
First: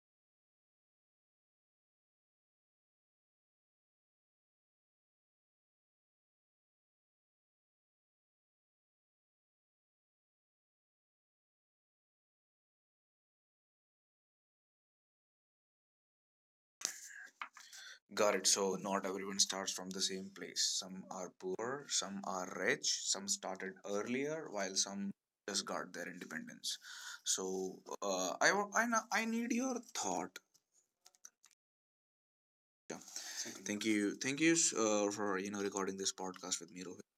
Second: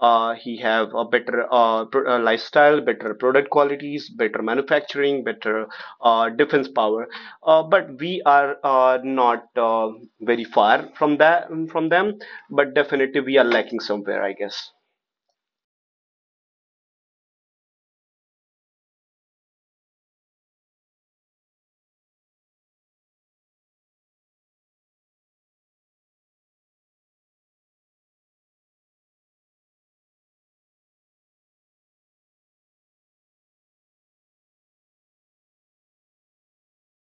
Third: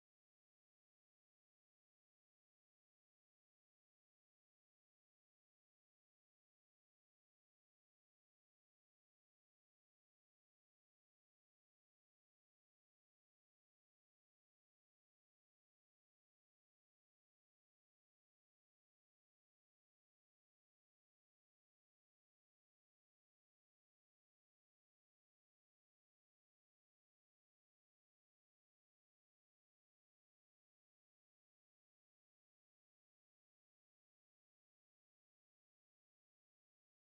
uh, He have a better uh, pr- uh, lifestyle, better product qualities, better manufacturing, better uh, defense power. Uh, but we are uh, not uh, very far from that from them, but definitely we are lacking somewhere, I guess.
Got it. So not everyone starts from the same place. Some are poor, some are rich, some started earlier, while some just got their independence. So uh, I, wa- I na- I need your thought. Yeah. Thank you. Thank you thank you uh, for, you know, recording this podcast with me, Rohit.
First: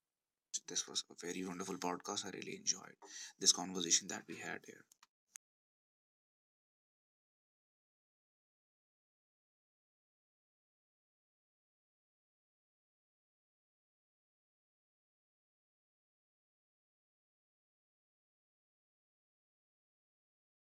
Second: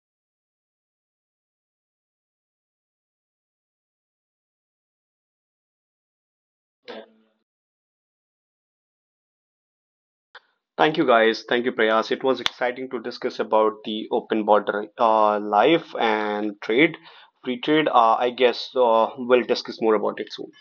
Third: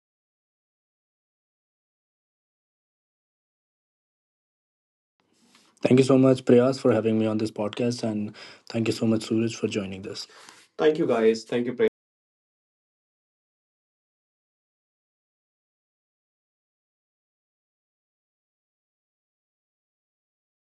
This was a very wonderful podcast. I really enjoyed this conversation that we had here.
Thank you so much priyas for having me on this podcast, and thank you so much suraj for joining this. Thank
Thank you,
you,
guys.
guys.
Thank
Thank
you,
you, Priyas.
Prayas. It was exciting to discuss about the open border uh, life and trade, free trade. Uh, I guess uh, we'll discuss more about it soon.